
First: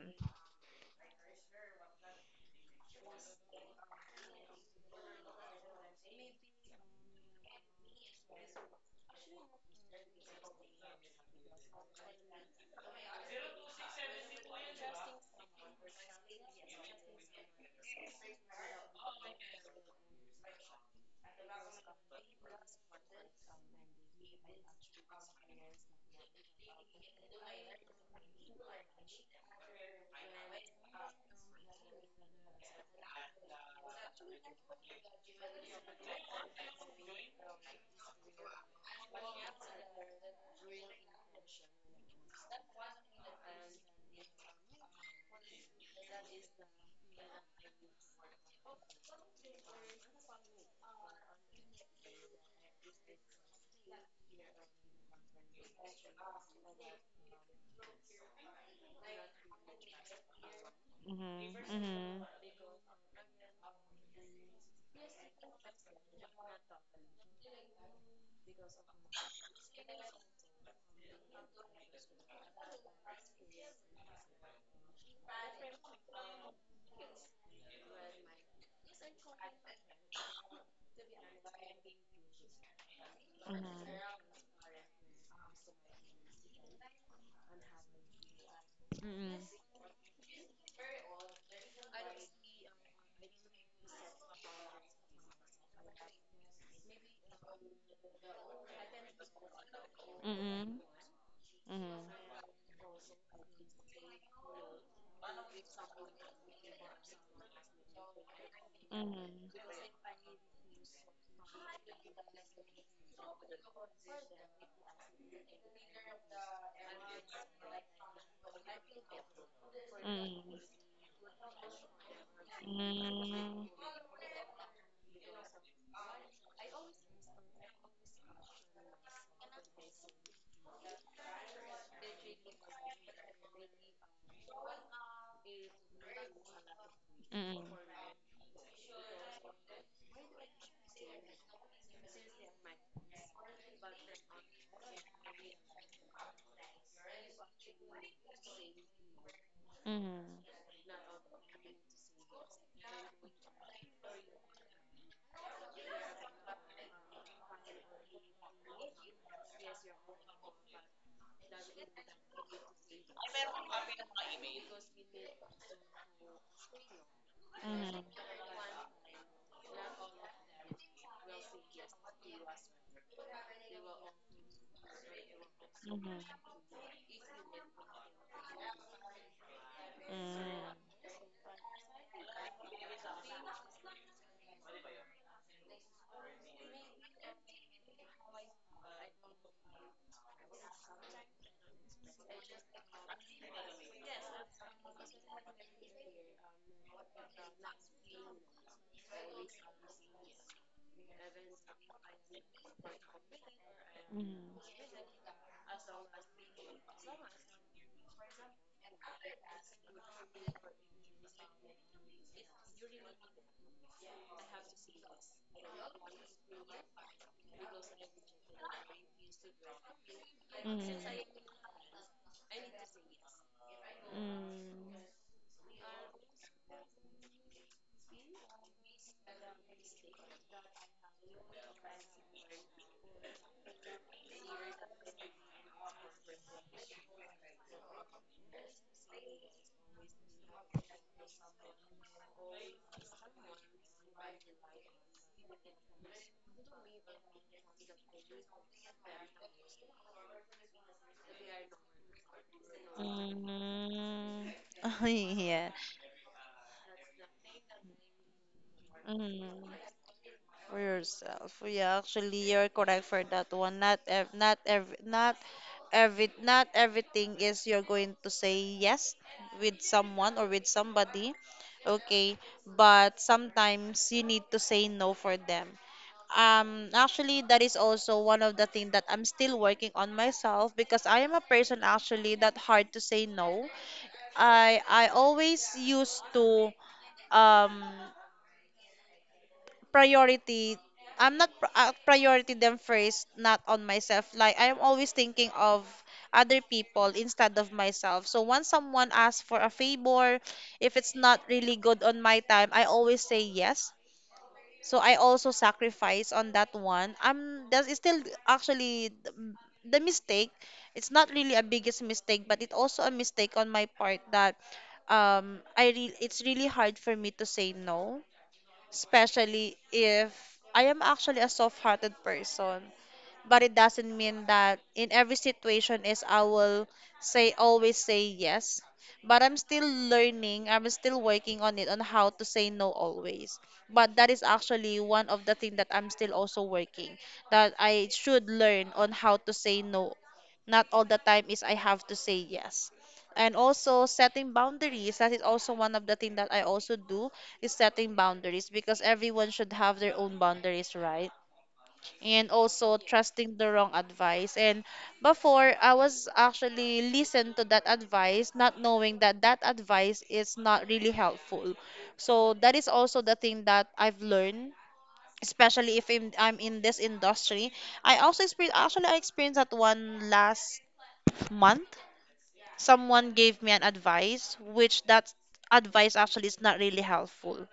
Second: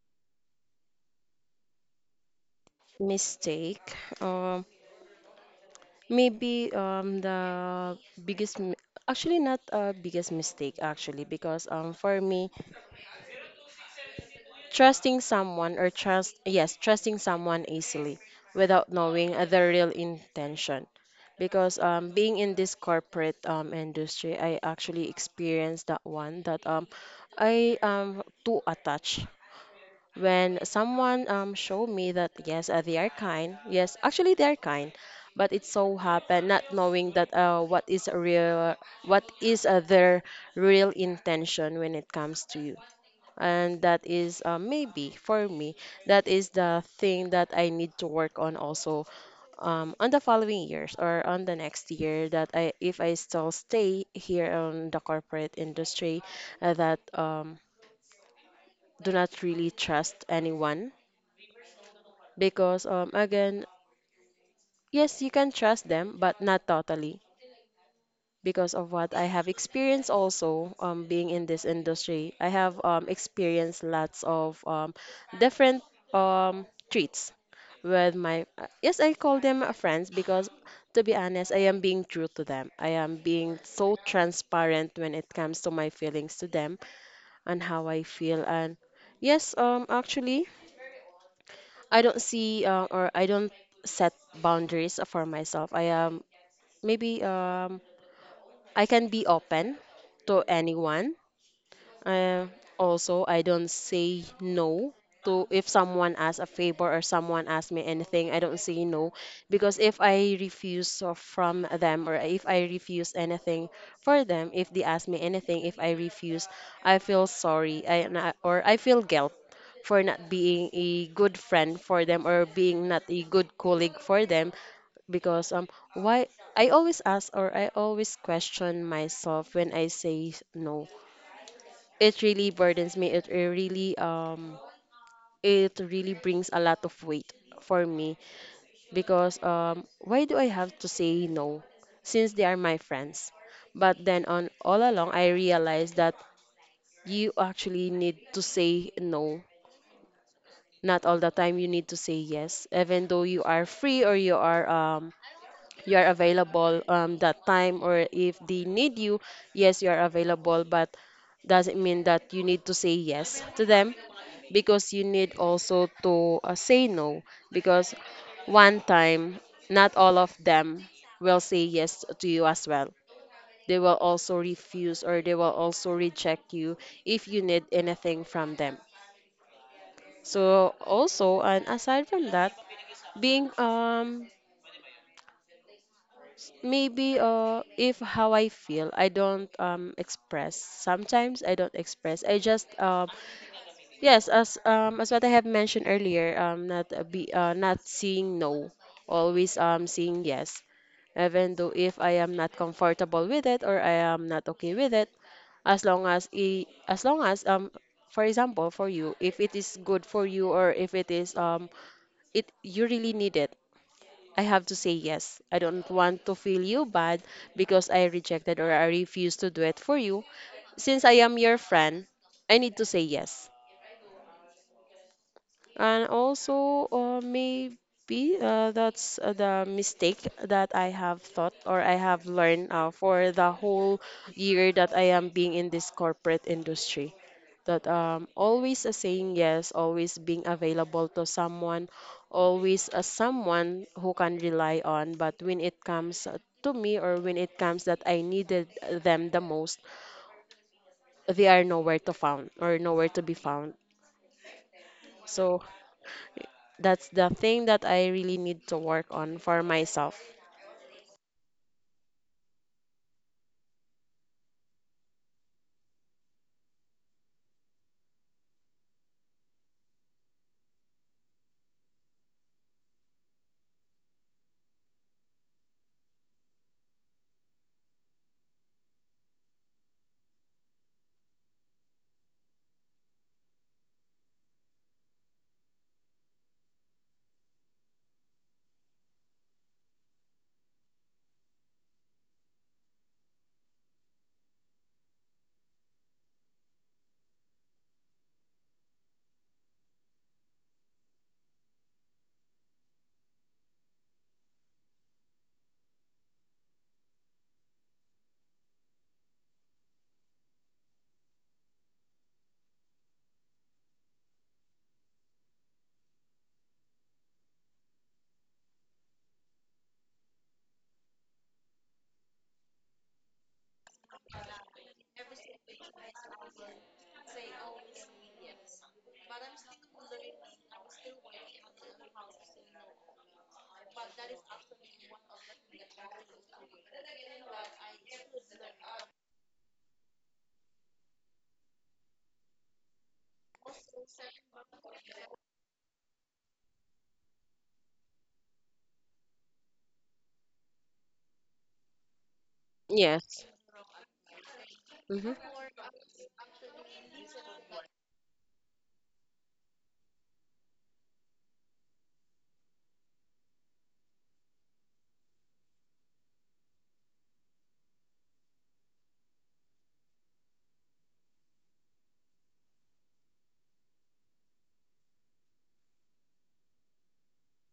S2: Mistake. Um, maybe, the biggest, mi- actually not a biggest mistake, actually, because, for me. Trusting someone, or yes, trusting someone easily, without knowing their real intention. Because, being in this corporate, industry, I actually experienced that one, that, I am too attached. When someone, showed me that, yes, they are kind — yes, actually they are kind — but it so happened, not knowing that, what is real, what is, their real intention when it comes to you, and that is, maybe for me, that is the thing that I need to work on also, on the following years, or on the next year, that, I if I still stay here on the corporate industry, that, do not really trust anyone,
S1: Mm-hmm, mm-hmm,
S2: because, again, yes, you can trust them, but not totally, because of what I have experienced also, being in this industry, I have, experienced lots of, different, um, treats with my, yes, I call them, friends, because to be honest, I am being true to them, I am being so
S1: mm-hmm,
S2: transparent when it comes to my feelings to them, and how I feel. And yes, actually, I don't see or I don't set boundaries for myself. I am maybe um i can be open
S1: mm-hmm,
S2: to
S1: mm-hmm,
S2: anyone. Uh, Also, I don't say no, to if someone asks a favor, or someone asks me anything, I don't say no,
S1: mm-hmm,
S2: because if I refuse from them, or if I refuse anything for them, if they ask me anything, if I refuse, I feel sorry, or I feel guilt, for not being a good friend for them, or
S1: mm-hmm,
S2: being not a good
S1: mm-hmm,
S2: colleague for them, because, why I always ask, or I always question myself when I say no, it really burdens me. It really brings a lot of weight
S1: mm-hmm.
S2: for me, because, why do I have to say no, since they are my friends? But then on all along, I realized that you actually need to say no.
S1: Mm-hmm.
S2: Not all the time you need to say yes, even though you are free or you are available, that time, or if they need you. Yes, you are available, but doesn't mean that you need to say yes to them, because you need also to, say no. Because
S1: Mhm.
S2: one time, not all of them will say yes to you as well. They will also refuse, or they will also
S1: Mhm.
S2: reject you, if you need anything from them.
S1: Hmm.
S2: So also, and aside from that, being Maybe if how I feel, I don't express. Sometimes I don't express. I just, yes, as what I have mentioned earlier, not be not seeing no, always seeing yes, even though if I am not comfortable with it, or I am not
S1: Mhm.
S2: okay with it, as long as for example for you, if it is good for you, or if it is, it, you really need it, I have to say yes. I don't want to feel you bad because I rejected, or I refused, to do it for you.
S1: Mhm.
S2: Since I
S1: Hmm.
S2: am your friend, I need to say yes. And also, maybe that's the mistake that I have thought or I have learned for the whole year that I am being in this corporate industry, that always a saying yes, always being available to someone, always a someone who can rely on. But when it comes to me, or when it comes that I needed them the most, they are nowhere to found or nowhere to be found.
S1: Mm.
S2: So
S1: Yeah.
S2: that's the thing that I really need to work on
S1: Mm.
S2: for myself.
S1: For yourself. Yeah, actually you're correct for that one. Not ev not every not every not everything is you're going to say yes with someone or with somebody. Okay, but sometimes you need to say no for them. Actually, that is also one of the things that I'm still working on myself because I am a person actually that hard to say no. I always used to um priority. I'm not priority them first, not on myself. Like I am always thinking of other people instead of myself. So once someone asks for a favor, if it's not really good on my time, I always say yes so I also sacrifice on that one. That is still actually the mistake. It's not really a biggest mistake, but it's also a mistake on my part that I re it's really hard for me to say no, especially if I am actually a soft-hearted person but it doesn't mean that in every situation is I will say always say yes. But I'm still learning, I'm still working on it on how to say no always. But that is actually one of the thing that I'm still also working that I should learn on how to say no. Not all the time is I have to say yes. And also setting boundaries. That is also one of the thing that I also do is setting boundaries because everyone should have their own boundaries, right? And also
S2: Yes.
S1: trusting the wrong advice. And
S2: Hmm.
S1: before, I was actually listened to that advice, not knowing that that advice is not really helpful. So that is also the thing that I've learned. Especially if I'm in this industry, I also experienced actually I experienced that one last month. Someone gave me an advice, which that advice actually is not really helpful.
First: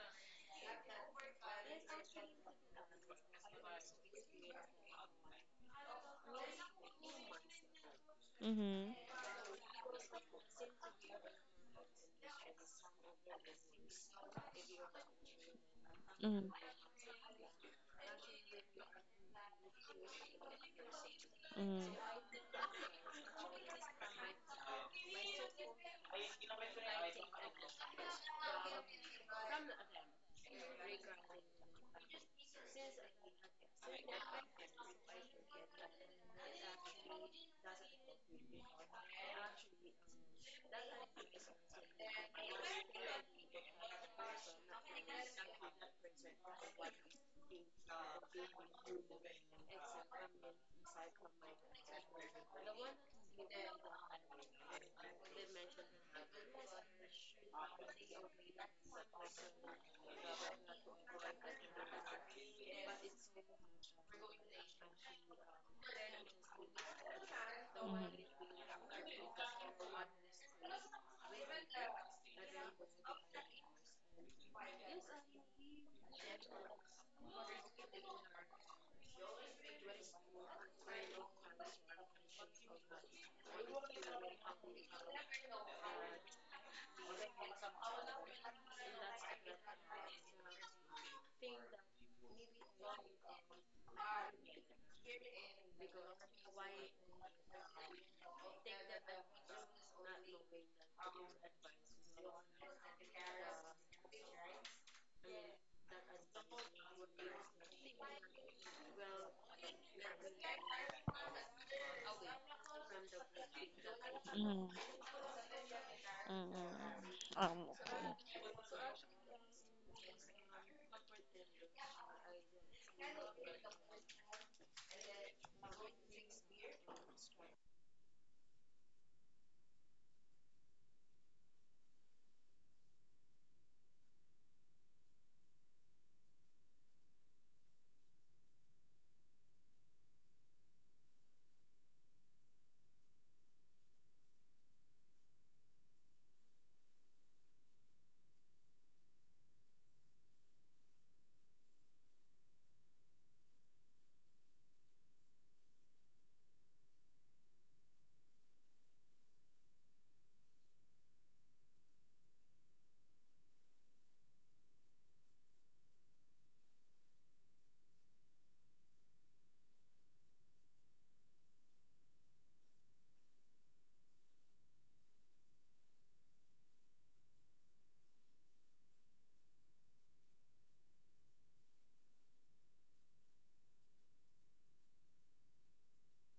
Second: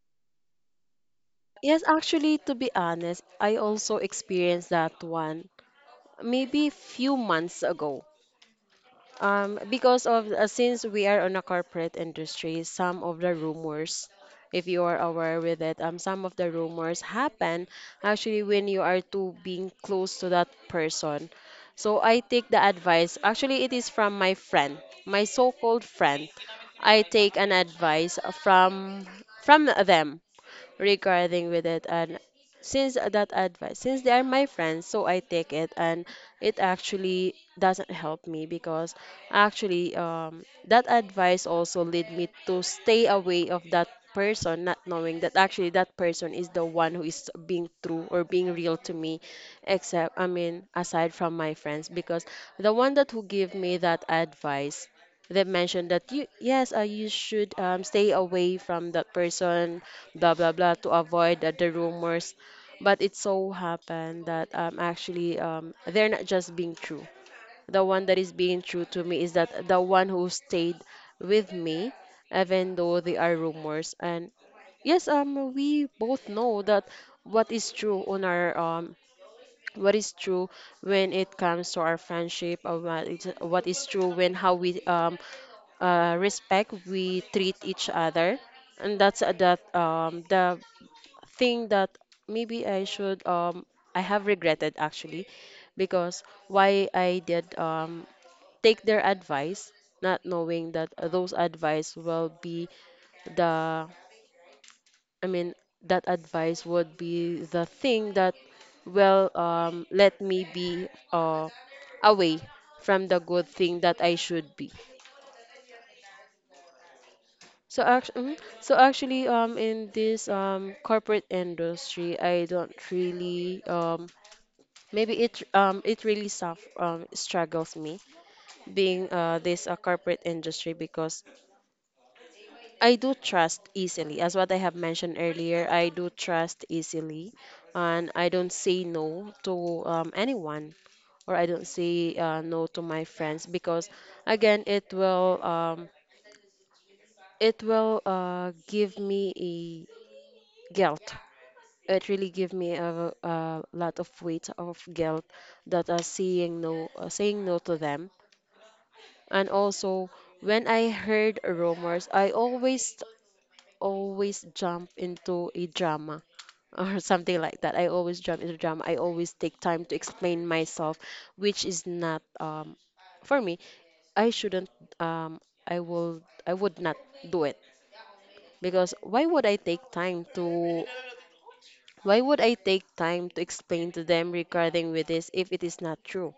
S2: Yes, actually, to be honest, I also experienced that one maybe few months ago.
S1: Mm-hmm.
S2: Because of since we are on a corporate industry, some of the rumors, if you are aware with it, some of
S1: Mm-hmm.
S2: the rumors happen actually when you are too being close to that person. So
S1: Mm-hmm.
S2: I take the advice. Actually, it is from my friend, my so-called friend. I take an advice from them regarding with it, and since that advice, since they are my friends, so I take it, and it actually doesn't help me because actually, that advice also lead me to stay away of that person, not knowing that actually that person is the one who is being true or being real to me, except I mean aside from my friends, because the one that who give me that advice, they mentioned that, you yes, you should stay away from that person, blah blah blah, to avoid the rumors. But it so happened that actually they're not just being true. The one that is
S1: Mm-hmm.
S2: being true to me is that the one who stayed with me even though they are rumors. And yes, we both know that what is true on our um what is true when it comes to our friendship, or what is true when how we respect we treat each other. And that's that the thing that maybe I should, I have regretted actually, because why I did take their advice, not knowing that those advice will be the, I mean, that advice would be the thing that will let me be away from the good thing that I should be.
S1: Mm-hmm. Mm-mm.
S2: So
S1: Okay.
S2: actually, so actually, um, in this corporate industry, I don't really maybe it it really suff struggles me being this corporate industry, because I do trust easily. As what I have mentioned earlier, I do trust easily, and I don't say no to anyone, or I don't say no to my friends, because again it will give me a guilt. It really give me a lot of weight of guilt, that saying no to them. And also, when I heard rumors, I always, always jump into a drama or something like that. I always jump into drama. I always take time to explain myself, which is not for me. I shouldn't, um I will I would not do it, because why would I take time to explain to them regarding with this if it is not true?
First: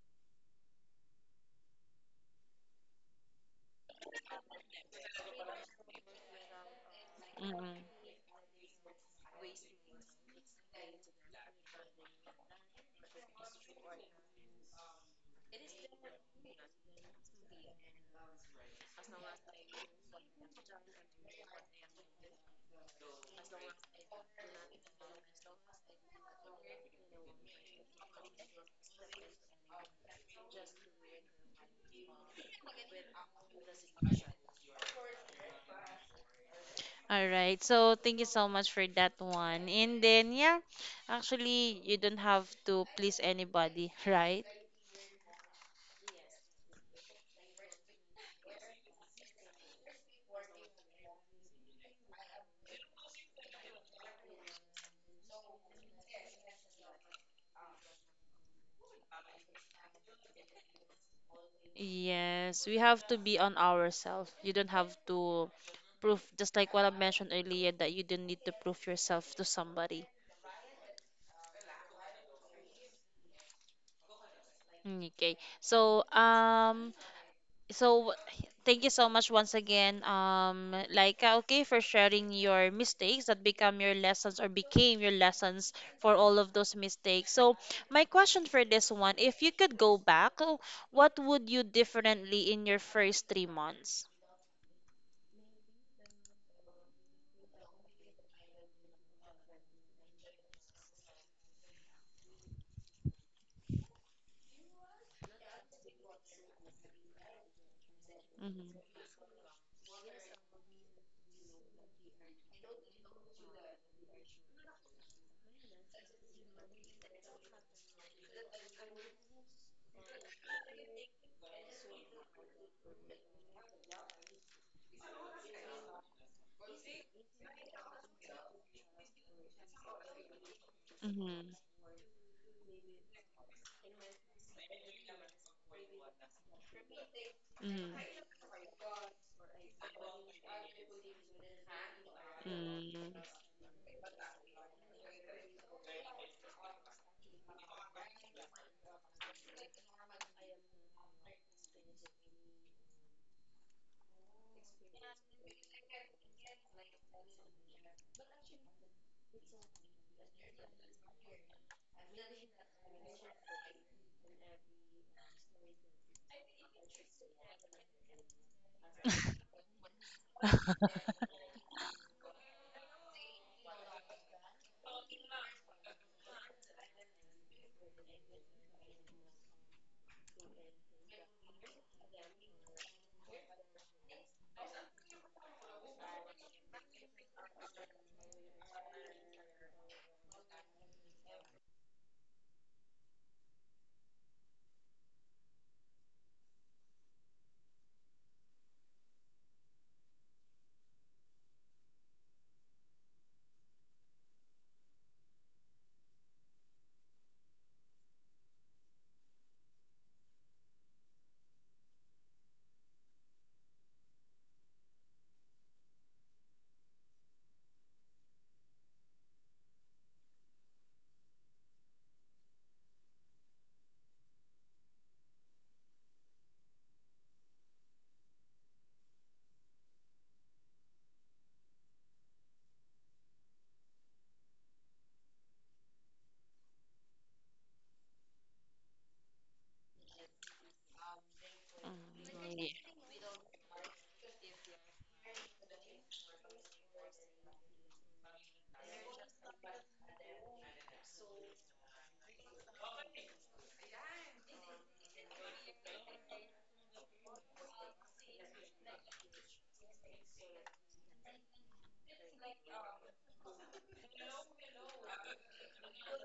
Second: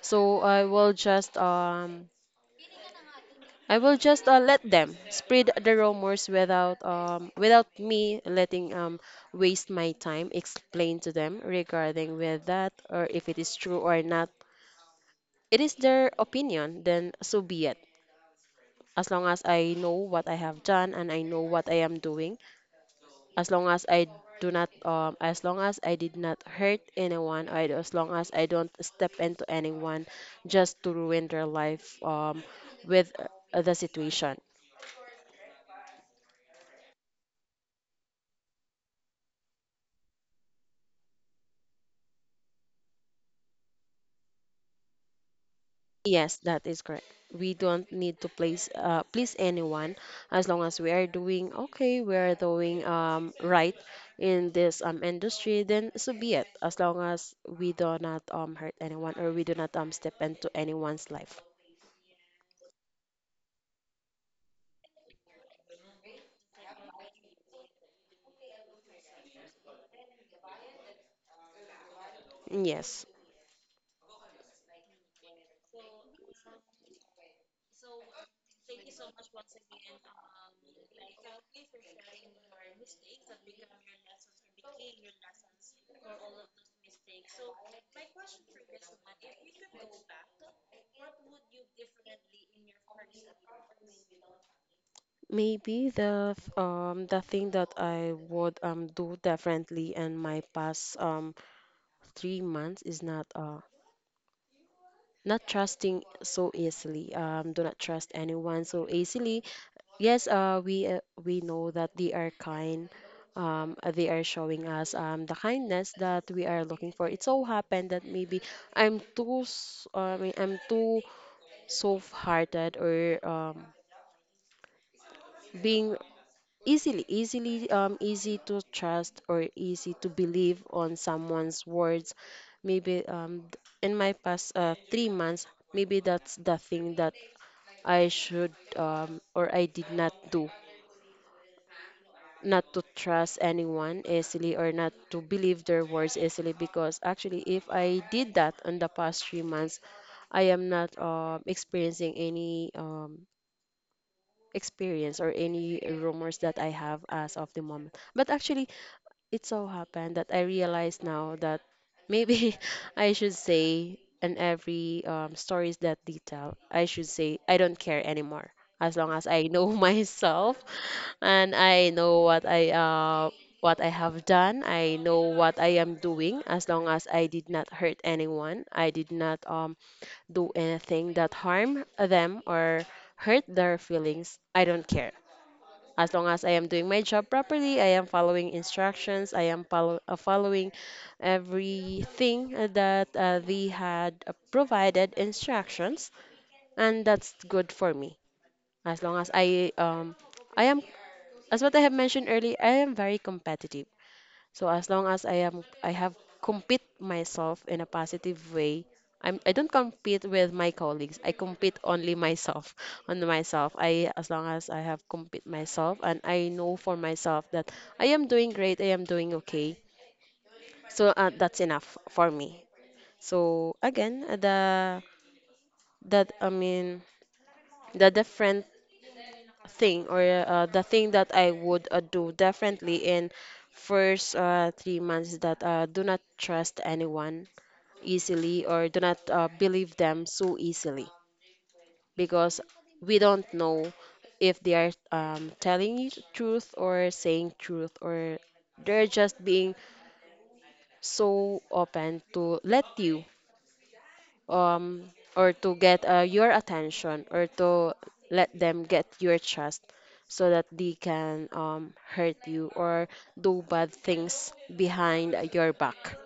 S2: So I will just let them spread the rumors without, without
S1: Mm-mm.
S2: me letting waste my time explain to them regarding with that, or if it is true or not. It is their opinion, then so be it. As long as I know what I have done and I know what I am doing, as long as I as long as I did not hurt anyone, or as long as I don't step into anyone just to ruin their life, with the situation.
S1: All right. So thank you so much for that one. And then yeah, actually you don't have to please anybody, right?
S2: Yes, that is correct. We don't need to please anyone, as long as we are doing okay, we are doing, right in this, industry, then so be it. As long as we do not, hurt anyone, or we do not, step into anyone's life.
S1: Yes, we have to be on ourselves. You don't have to prove just like what I mentioned earlier that you don't need to prove yourself to somebody.
S2: Yes.
S1: Mm. Okay. So, thank you so much once again, Laika, okay, for sharing your mistakes that become your lessons or became your lessons for all of those mistakes. So, my question for this one, if you could go back, oh, what would you differently in your first 3 months?
S2: Maybe the thing that I would do differently in my past 3 months is not trusting so easily. Do not trust anyone
S1: Mm-hmm.
S2: so easily. Yes, we know that they are kind. They are showing us, the kindness that we are looking for. It so happened that maybe I mean, I'm too soft-hearted, or being easily easily easy to trust or easy to believe on
S1: Mm-hmm.
S2: someone's words. Maybe in my past 3 months, maybe that's the thing that
S1: Mm-hmm.
S2: I should, or I did not do, not to
S1: Mm-hmm.
S2: trust anyone easily or not to believe their words easily, because actually, if I did that on the past 3 months, I am not experiencing any experience or any rumors that I have as of the moment. But actually, it so happened that I realized now that maybe I should say in every, stories that detail, I should say I don't care anymore, as long as I know myself and I know what I have done. I know what I am doing, as long as I did not hurt anyone. I did not do anything that harm them or hurt their feelings. I don't care. As long as I am doing my job properly, I am following instructions, I am following everything that they had provided instructions, and that's good for me. As long as I um I am as what I have mentioned earlier, I am very competitive. So as long as I have compete myself in a positive way, I don't compete with my colleagues. I compete only myself on myself. I as long as I have compete myself and I know for myself that I am doing great, I am doing okay. So that's enough for me. So again, the that I mean the different thing, or the thing that I would do differently in first, 3 months, is that, do not trust anyone easily, or do not, believe them so easily, because
S1: Mm-hmm.
S2: we don't know if they are, telling you truth or saying truth, or they're just being so open to let you, um or to get your attention, or to let them get your trust so that they can, hurt you or do bad things behind your back.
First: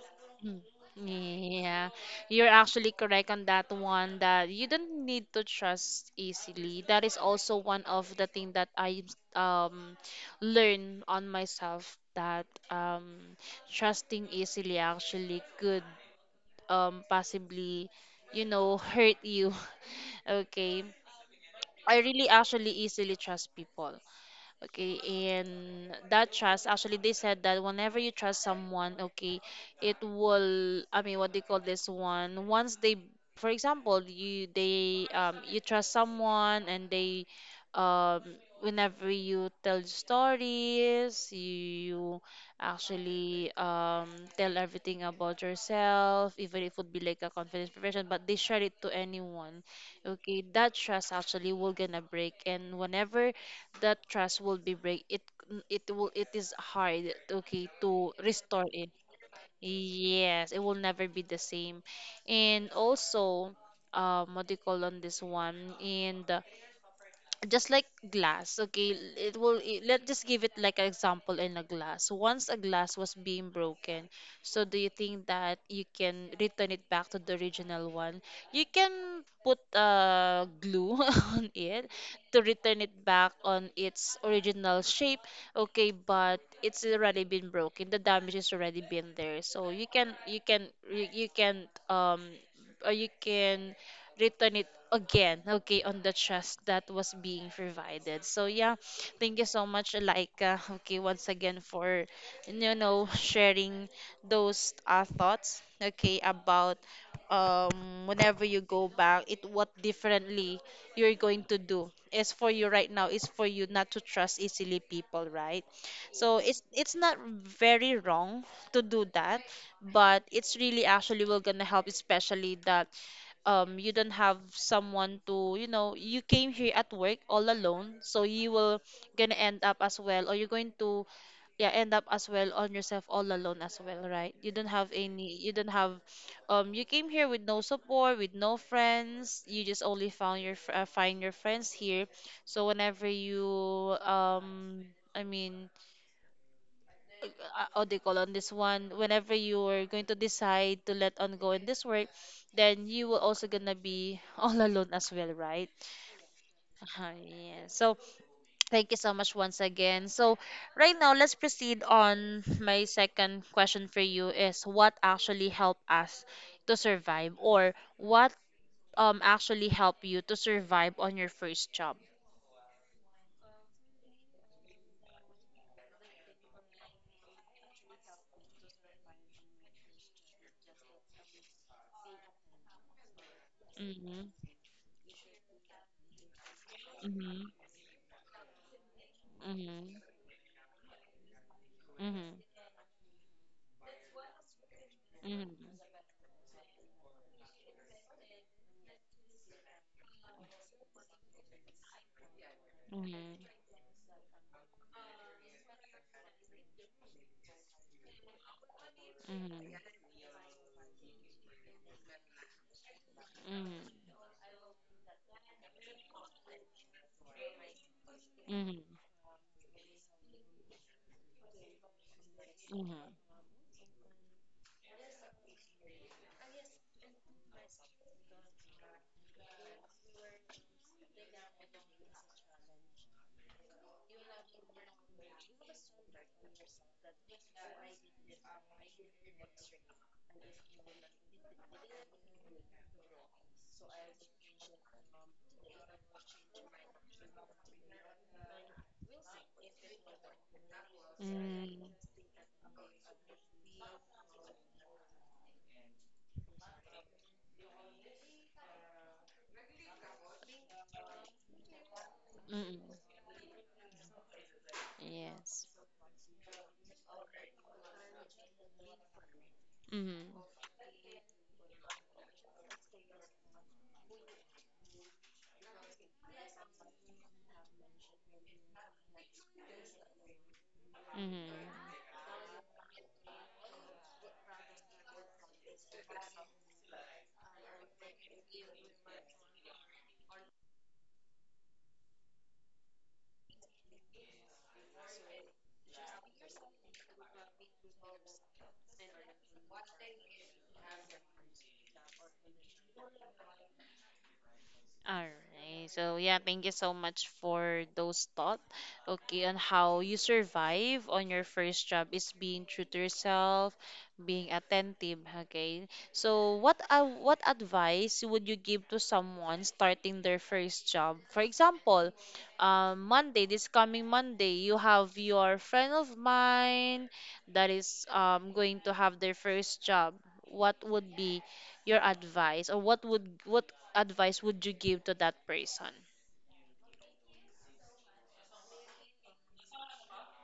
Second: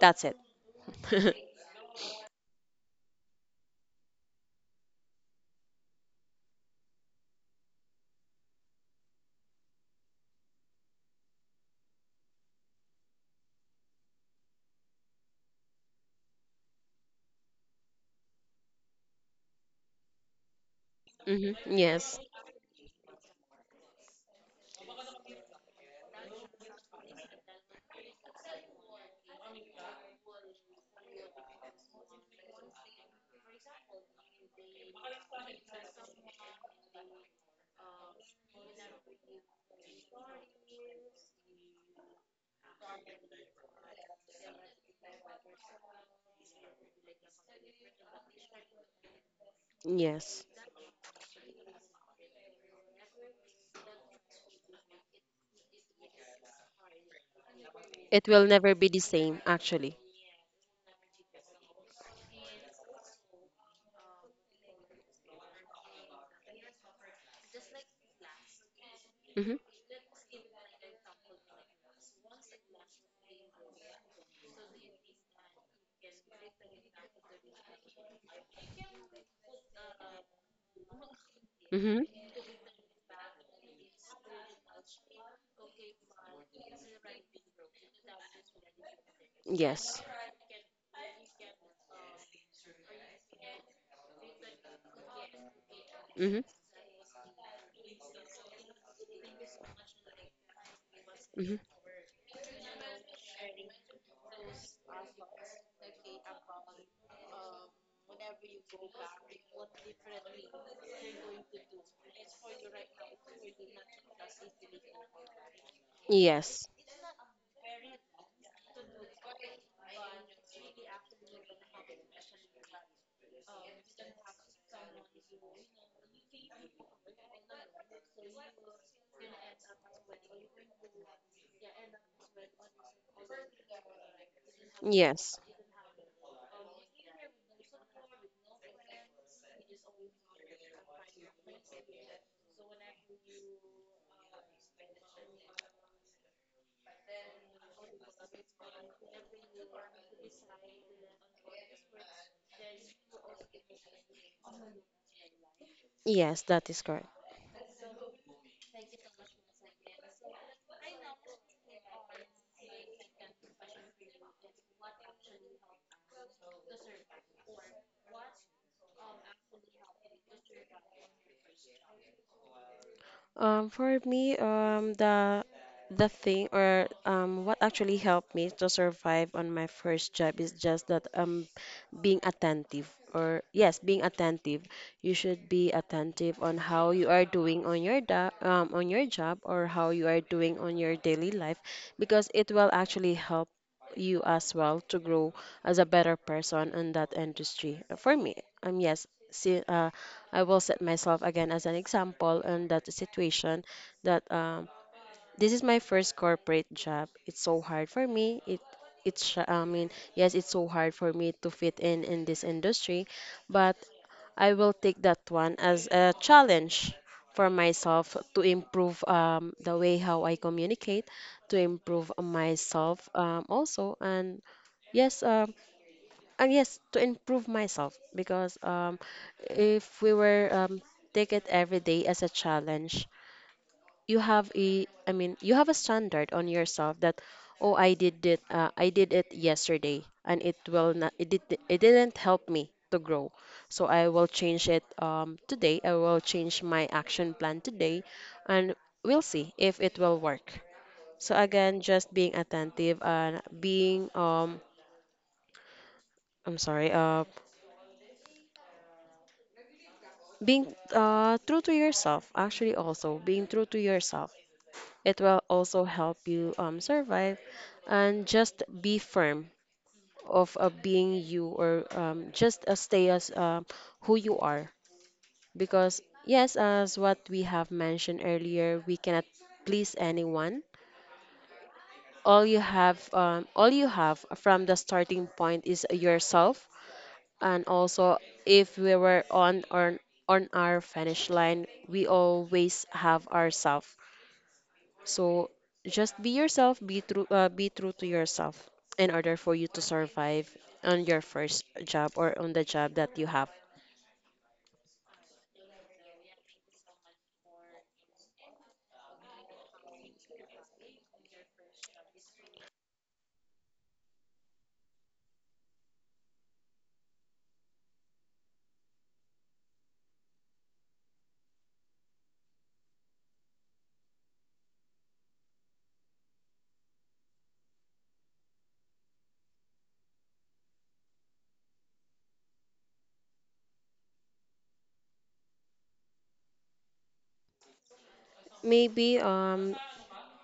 S2: That's it.
S1: Mm, Yeah, you're actually correct on that one that you don't need to trust easily. That is also one of the thing that I um learn on myself that trusting easily actually could possibly hurt you. Okay.
S2: Hmm.
S1: I
S2: Yes.
S1: really actually easily trust people, okay, and that trust actually they said that whenever you trust someone, okay, it will, I mean, what they call this one, once they for example, you trust someone, and they um whenever you tell stories, you actually tell everything about yourself, even if it would be like a confidential version, but they share it to anyone, okay,
S2: Yes.
S1: that trust actually will gonna break. And whenever that trust will be break, it is hard, okay, to
S2: It will
S1: restore
S2: never be
S1: it.
S2: the same, actually.
S1: Yes, it will never be the same. And also, what do you call on this one, and just like glass, okay, it
S2: Mm-hmm.
S1: will it, let's just give it like an example, in a glass once a glass was being broken, so do you think that you can return it back to the original one, you can put glue on it
S2: Mm-hmm.
S1: to return it back on its original shape, okay, but it's already been broken, the damage is already been there. So
S2: Yes.
S1: you can return it again, okay, on the
S2: Mm-hmm.
S1: trust that was being provided. So yeah, thank you so much, Laika, okay, once
S2: Mm-hmm.
S1: again for sharing those thoughts, okay, about whenever you go back, it what differently you're going to do. As for you right now, is for you not to trust easily people, right? So it's
S2: Yes.
S1: it's not very wrong to do that, but it's really actually will gonna help, especially that you don't have someone to, you came here at work all alone, so you will gonna end up as well, or you're going to, yeah, end up as well on yourself all alone as well, right? you don't have any
S2: Yes.
S1: you don't have um you came here with no support, with no friends, you just only found your find your friends here. So whenever you, um I mean, uh, what do you call on this one, whenever you're going to decide to let on go in this work, then you will also gonna be all alone as well, right?
S2: Yes, that is correct.
S1: Yeah, so thank you so much once again. So right now let's proceed on my second question for you is what actually helped us to survive, or what actually helped you to survive on your first job.
S2: For me, the thing, or what actually helped me to survive on my first job is just that, being attentive, or yes, being
S1: Mm-hmm,
S2: attentive. You should be attentive on how you are
S1: mm-hmm,
S2: doing on your, da on your job, or how
S1: mm-hmm,
S2: you are doing on your daily life, because
S1: mm-hmm,
S2: it will actually help you as well to grow
S1: mm-hmm,
S2: as a better person in that industry. Yes, see, I will set myself again as an example in that
S1: mm-hmm,
S2: situation,
S1: mm-hmm.
S2: that, this is my first corporate job. It's so hard for me. I mean, yes, it's so hard for me to fit in this industry, but
S1: Mm-hmm.
S2: I will take that one as a challenge for myself to
S1: Mhm.
S2: improve, the way how I communicate, to improve
S1: Mhm.
S2: myself, also, yes, um, and yes, to improve myself. Because, if we were, take it every day as a challenge, you have I mean, you have a standard on yourself that, oh, I did it yesterday, and it will not, it did, it didn't help me to grow. So I will change it, today. I will change my action plan today, and we'll see if it will work. So again,
S1: Mm.
S2: just being attentive and being, I'm sorry, being true to yourself, actually
S1: Mm.
S2: also being true to yourself, it will
S1: Yes.
S2: also help you, survive, and just be firm
S1: Mhm.
S2: of being you, or just stay as who you are. Because, yes, as what we have mentioned earlier, we cannot please anyone.
S1: Mhm.
S2: All you have, from the starting point is yourself. And also, if we were on our finish line, we always have ourselves. So just be yourself, be true to yourself, in order for you to survive on your first job or on the job that you have.
S1: All right. So yeah, thank you so much for those thoughts. Okay, on how you survive on your first job is being true to yourself, being attentive. Okay. So what advice would you give to someone starting their first job? For example, Monday, this coming Monday, you have your friend of mine that is going to have their first job. What would be your advice, or what advice would you give to that person?
S2: Maybe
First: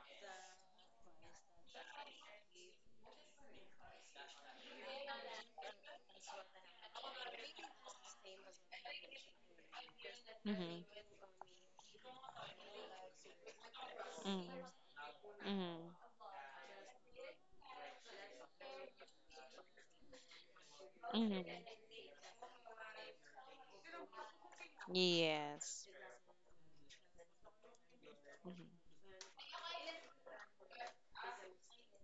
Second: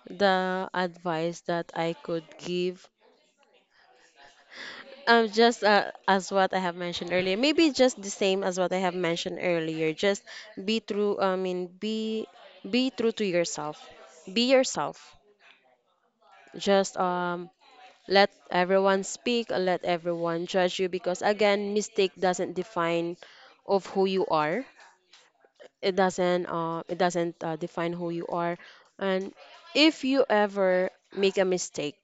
S2: the advice that I could give. Just As what I have mentioned earlier, maybe just the same as what I have mentioned earlier. Just be
S1: Mm-hmm.
S2: true. I mean, be true to yourself. Be yourself.
S1: Mm-hmm. Mm-hmm.
S2: Just, let everyone speak. Let everyone judge you, because
S1: Mm-hmm.
S2: again, mistake doesn't define of who you are.
S1: Yes.
S2: It doesn't. It doesn't define who you are.
S1: Mm-hmm.
S2: And if you ever make a mistake,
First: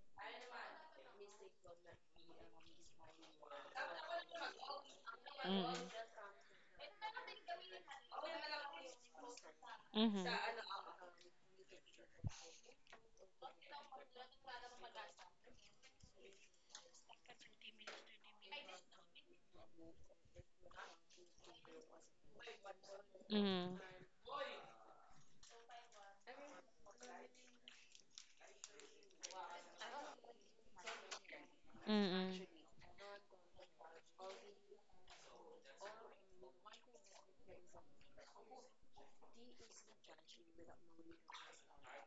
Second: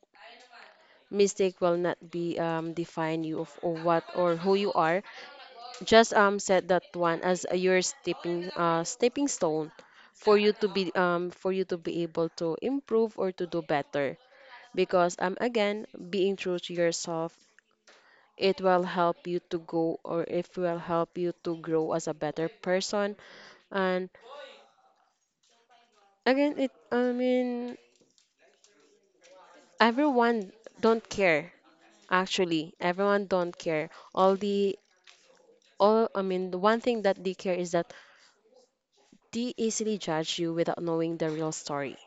S2: mistake will not be, define you of, what or who you are.
S1: Mm-hmm.
S2: Just, set that one as a your stepping stone
S1: Mm-hmm.
S2: for you to be, for you to be able to improve or to do better. Because, again, being true to yourself, it will help you to go, or it will help you to grow as a better person.
S1: Mm-hmm.
S2: And again, it I mean, everyone don't care,
S1: Mm-hmm.
S2: actually. Everyone don't care. All the all I mean, the one thing that they care is that they easily judge you without knowing the real story.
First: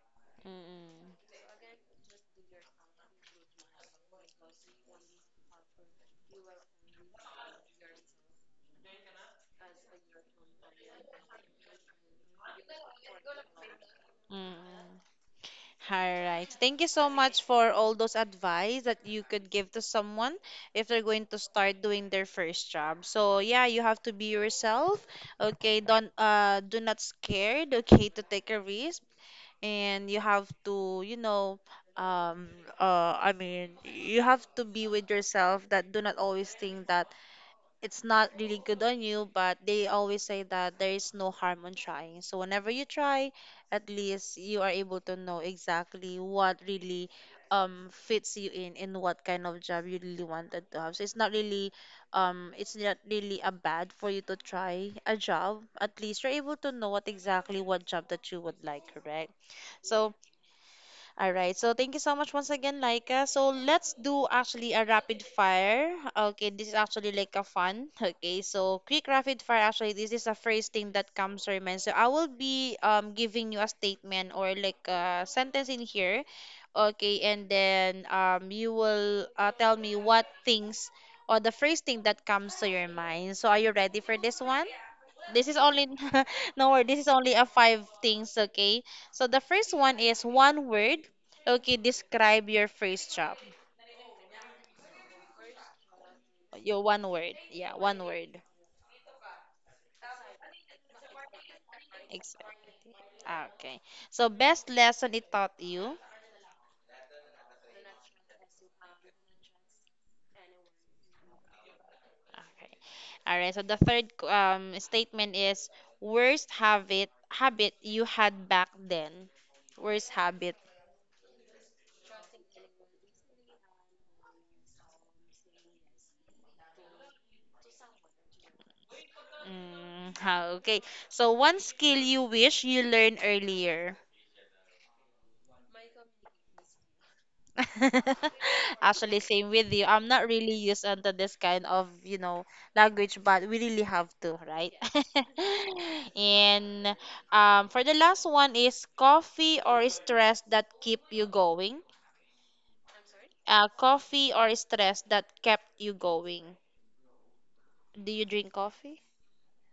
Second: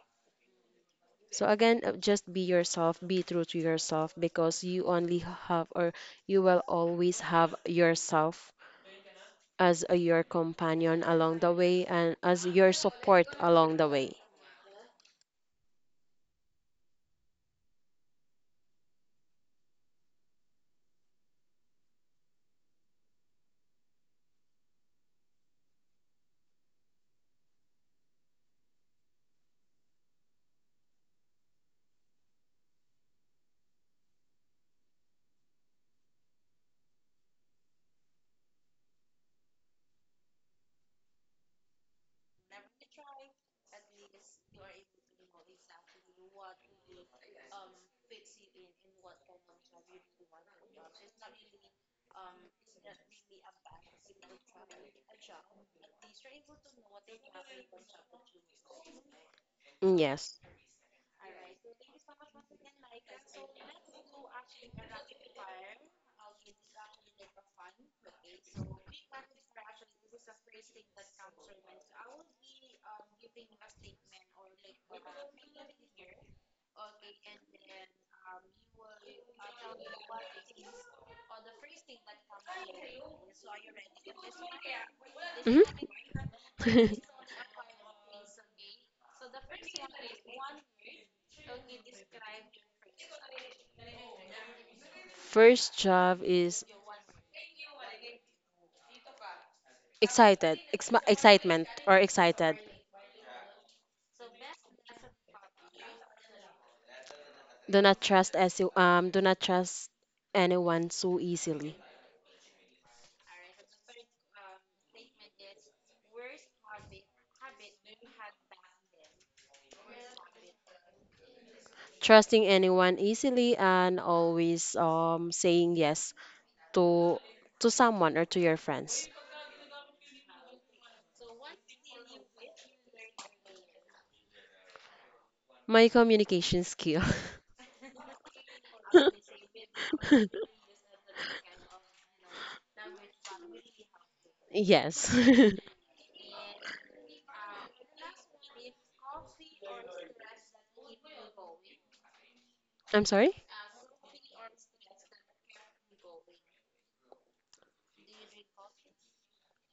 S2: So again, just be yourself, be true to yourself, because have or you will always have yourself as your companion along the way, and as your support along the way.
S1: Mm-hmm. All right. Thank you so much for all those advice that you could give to someone if they're going to start doing their first job. So yeah, you have to be yourself. Okay, don't do not scared, okay, to take a risk, and you have to, um, I mean, you have to be with yourself that do not always think that it's not really good on you, but they always say that there is no harm on trying. So whenever you try, at least you are able to know exactly what really fits you in and what kind of job you really wanted to have. So it's not really a bad for you to try a job. At least you're able to know what exactly what job that you would like, correct?
S2: Mm,
S1: So
S2: yes.
S1: all right. So thank you so much once again, Laika. So let's do actually a rapid fire. Okay, this is actually like a fun. Okay, so quick rapid fire. Actually, this is the first thing that comes to your mind. So I will be giving you a statement or like a sentence in here. Okay, and then you will tell me what things or the first thing that comes to your mind. So are you ready for this one? This is
S2: Hmm.
S1: only no word. This is only a five things, okay? So the first one is one word. Okay, describe your first job.
S2: First job is
S1: Your one word. Yeah, one word.
S2: excited, excitement or
S1: Ex-
S2: excited.
S1: Okay. So best lesson it taught you.
S2: Do not trust anyone so easily.
S1: Okay. All right. So the third statement is worst habit you had back then. Worst habit.
S2: Trusting anyone easily, and always saying yes to someone or to your friends?
S1: Mm. Okay. So one skill you wish you learned earlier.
S2: My communication skill.
S1: Actually, same with you. I'm not really used onto this kind of, language, but we really have to, right?
S2: Yes.
S1: And for the last one is coffee or stress that keep you going.
S2: I'm sorry?
S1: Coffee or stress that kept you going. Do you drink coffee?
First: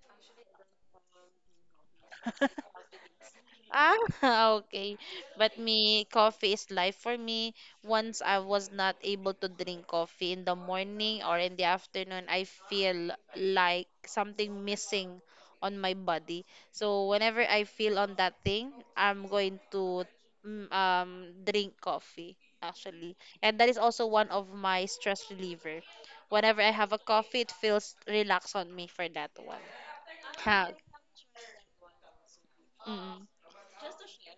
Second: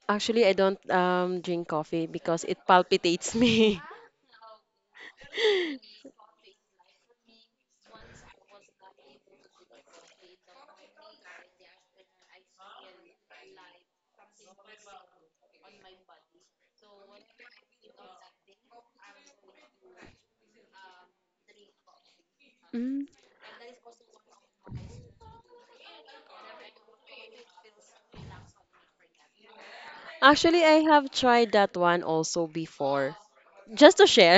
S2: Actually, I don't drink coffee because it palpitates me.
S1: Ah, okay. But me, coffee is life for me. Once I was not able to drink coffee in the morning or in the afternoon, I feel like something missing on my body. So whenever I feel on that thing, I'm going to drink coffee
S2: Mm.
S1: actually. And that is also one of my stress reliever. Whenever I have a coffee, it feels relaxed on me for that one.
S2: Actually,
S1: Ha.
S2: I have tried that one also
S1: Mm.
S2: before. Just to share.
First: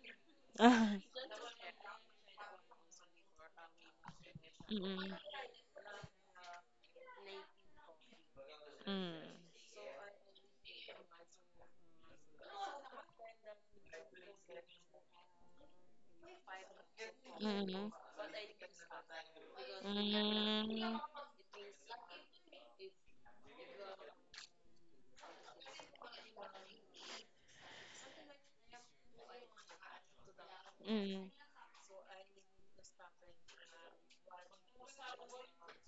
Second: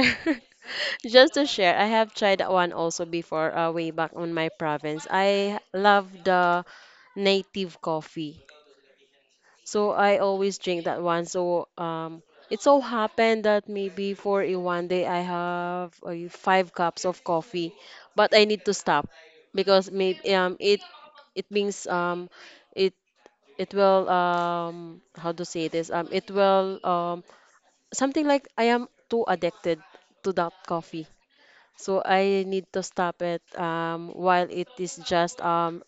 S2: Just to share, I have tried that one also before, way back on my province.
S1: Mm.
S2: I love the native coffee.
S1: Mm.
S2: So I always drink that one. So, it so happened that maybe for a one day I have five cups of coffee,
S1: Mm,
S2: but I need to stop, because maybe
S1: mm,
S2: it means, it it will, how to say this, it will, something like I am too addicted to that coffee.
S1: mm,
S2: So I need to stop it, while it is just,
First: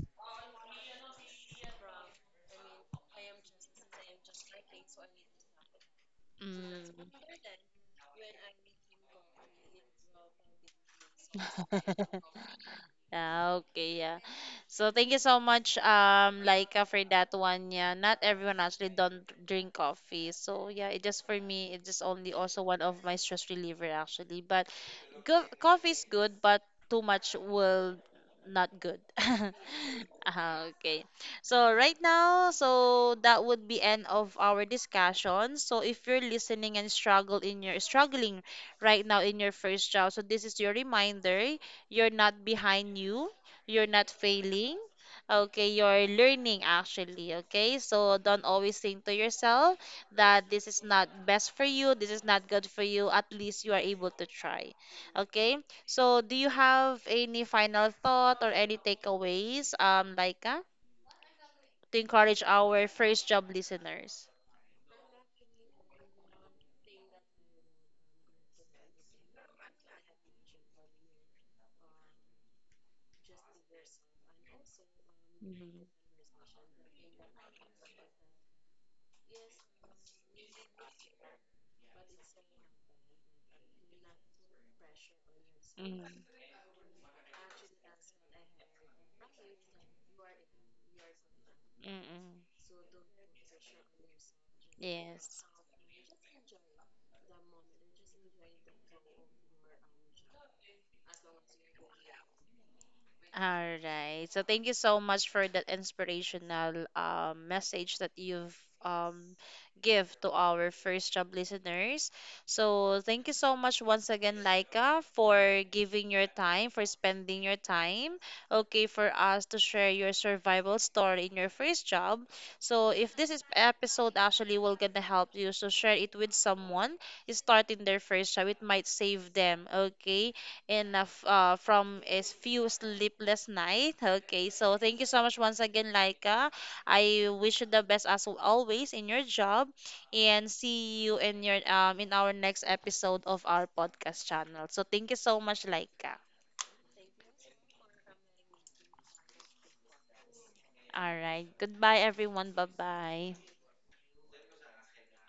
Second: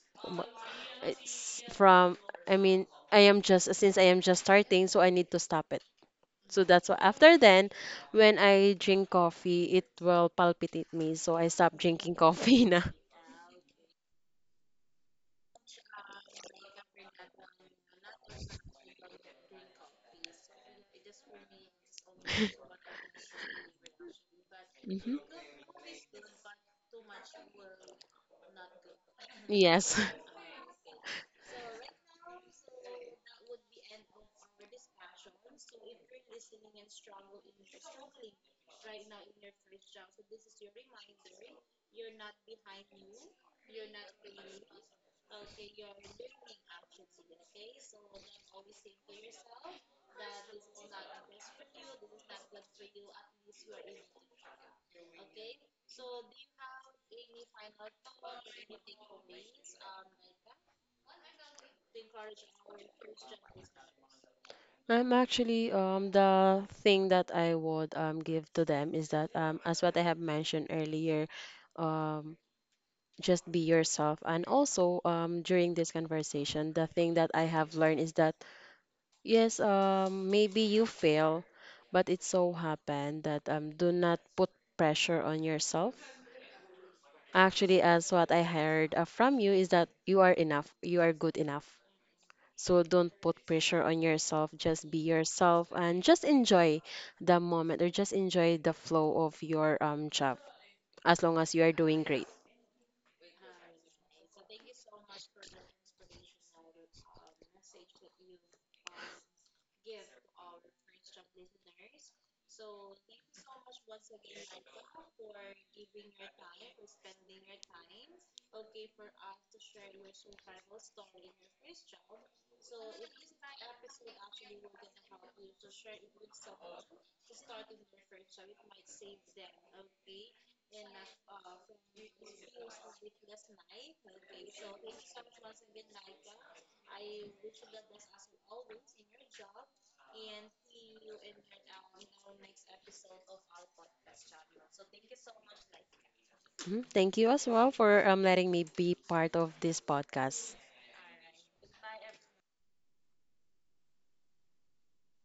S2: it's from, I mean, since I am just starting, so I need to stop it. So that's why
S1: mm.
S2: after then, when I drink coffee, it will palpitate me. So I stop drinking coffee na.
S1: Yeah, okay, yeah. So thank you so much, Laika, for that one. Yeah, not everyone actually don't drink coffee. So yeah, it just for me, it just only also one of my stress reliever actually. But
S2: Hmm.
S1: Coffee is good, but too much will not good.
S2: Yes.
S1: Ah, okay. So right now, so that would be end of our discussion. So if you're listening and struggle in your struggling right now in your first job, so this is your reminder. You're not behind you. You're not failing. Okay, you're learning actually. Okay, so don't always think to yourself that this is not best for you. This is not good for you. At least you are able to try. Okay. So, do you have any final thought or any takeaways, Laika, to encourage our first job listeners?
S2: I'm actually, the thing that I would, give to them is that, as what I have mentioned earlier, um just be yourself. And also, during
S1: Mm-hmm.
S2: this conversation, the thing that I have learned is that, yes, maybe you fail, but it so happened that, do not put pressure on yourself.
S1: Mm-hmm.
S2: Actually, as what I heard from you is that you are enough, you are good enough.
S1: Mm-hmm.
S2: So don't put pressure on yourself. Just be
S1: Yes.
S2: yourself and just enjoy the moment, or just enjoy the flow of your job, as long as you are doing great.
S1: All right. So thank you so much for that inspirational message that you've um, give to our first job listeners. So thank you so much once again, Laika, for giving your time, for spending your time, okay, for us to share your survival story in your first job. So if this is episode actually will gonna help you, so share it with someone starting their first job. It might save them, okay? And from a few sleepless night. Okay, so thank you so much once again, Laika. I wish you the best as always in your job, and see you in your in our next episode of our podcast channel. So thank you so much, Laika.
S2: Mhm. Thank you as well for letting me be part of this podcast.
S1: All right, goodbye everyone. Bye bye.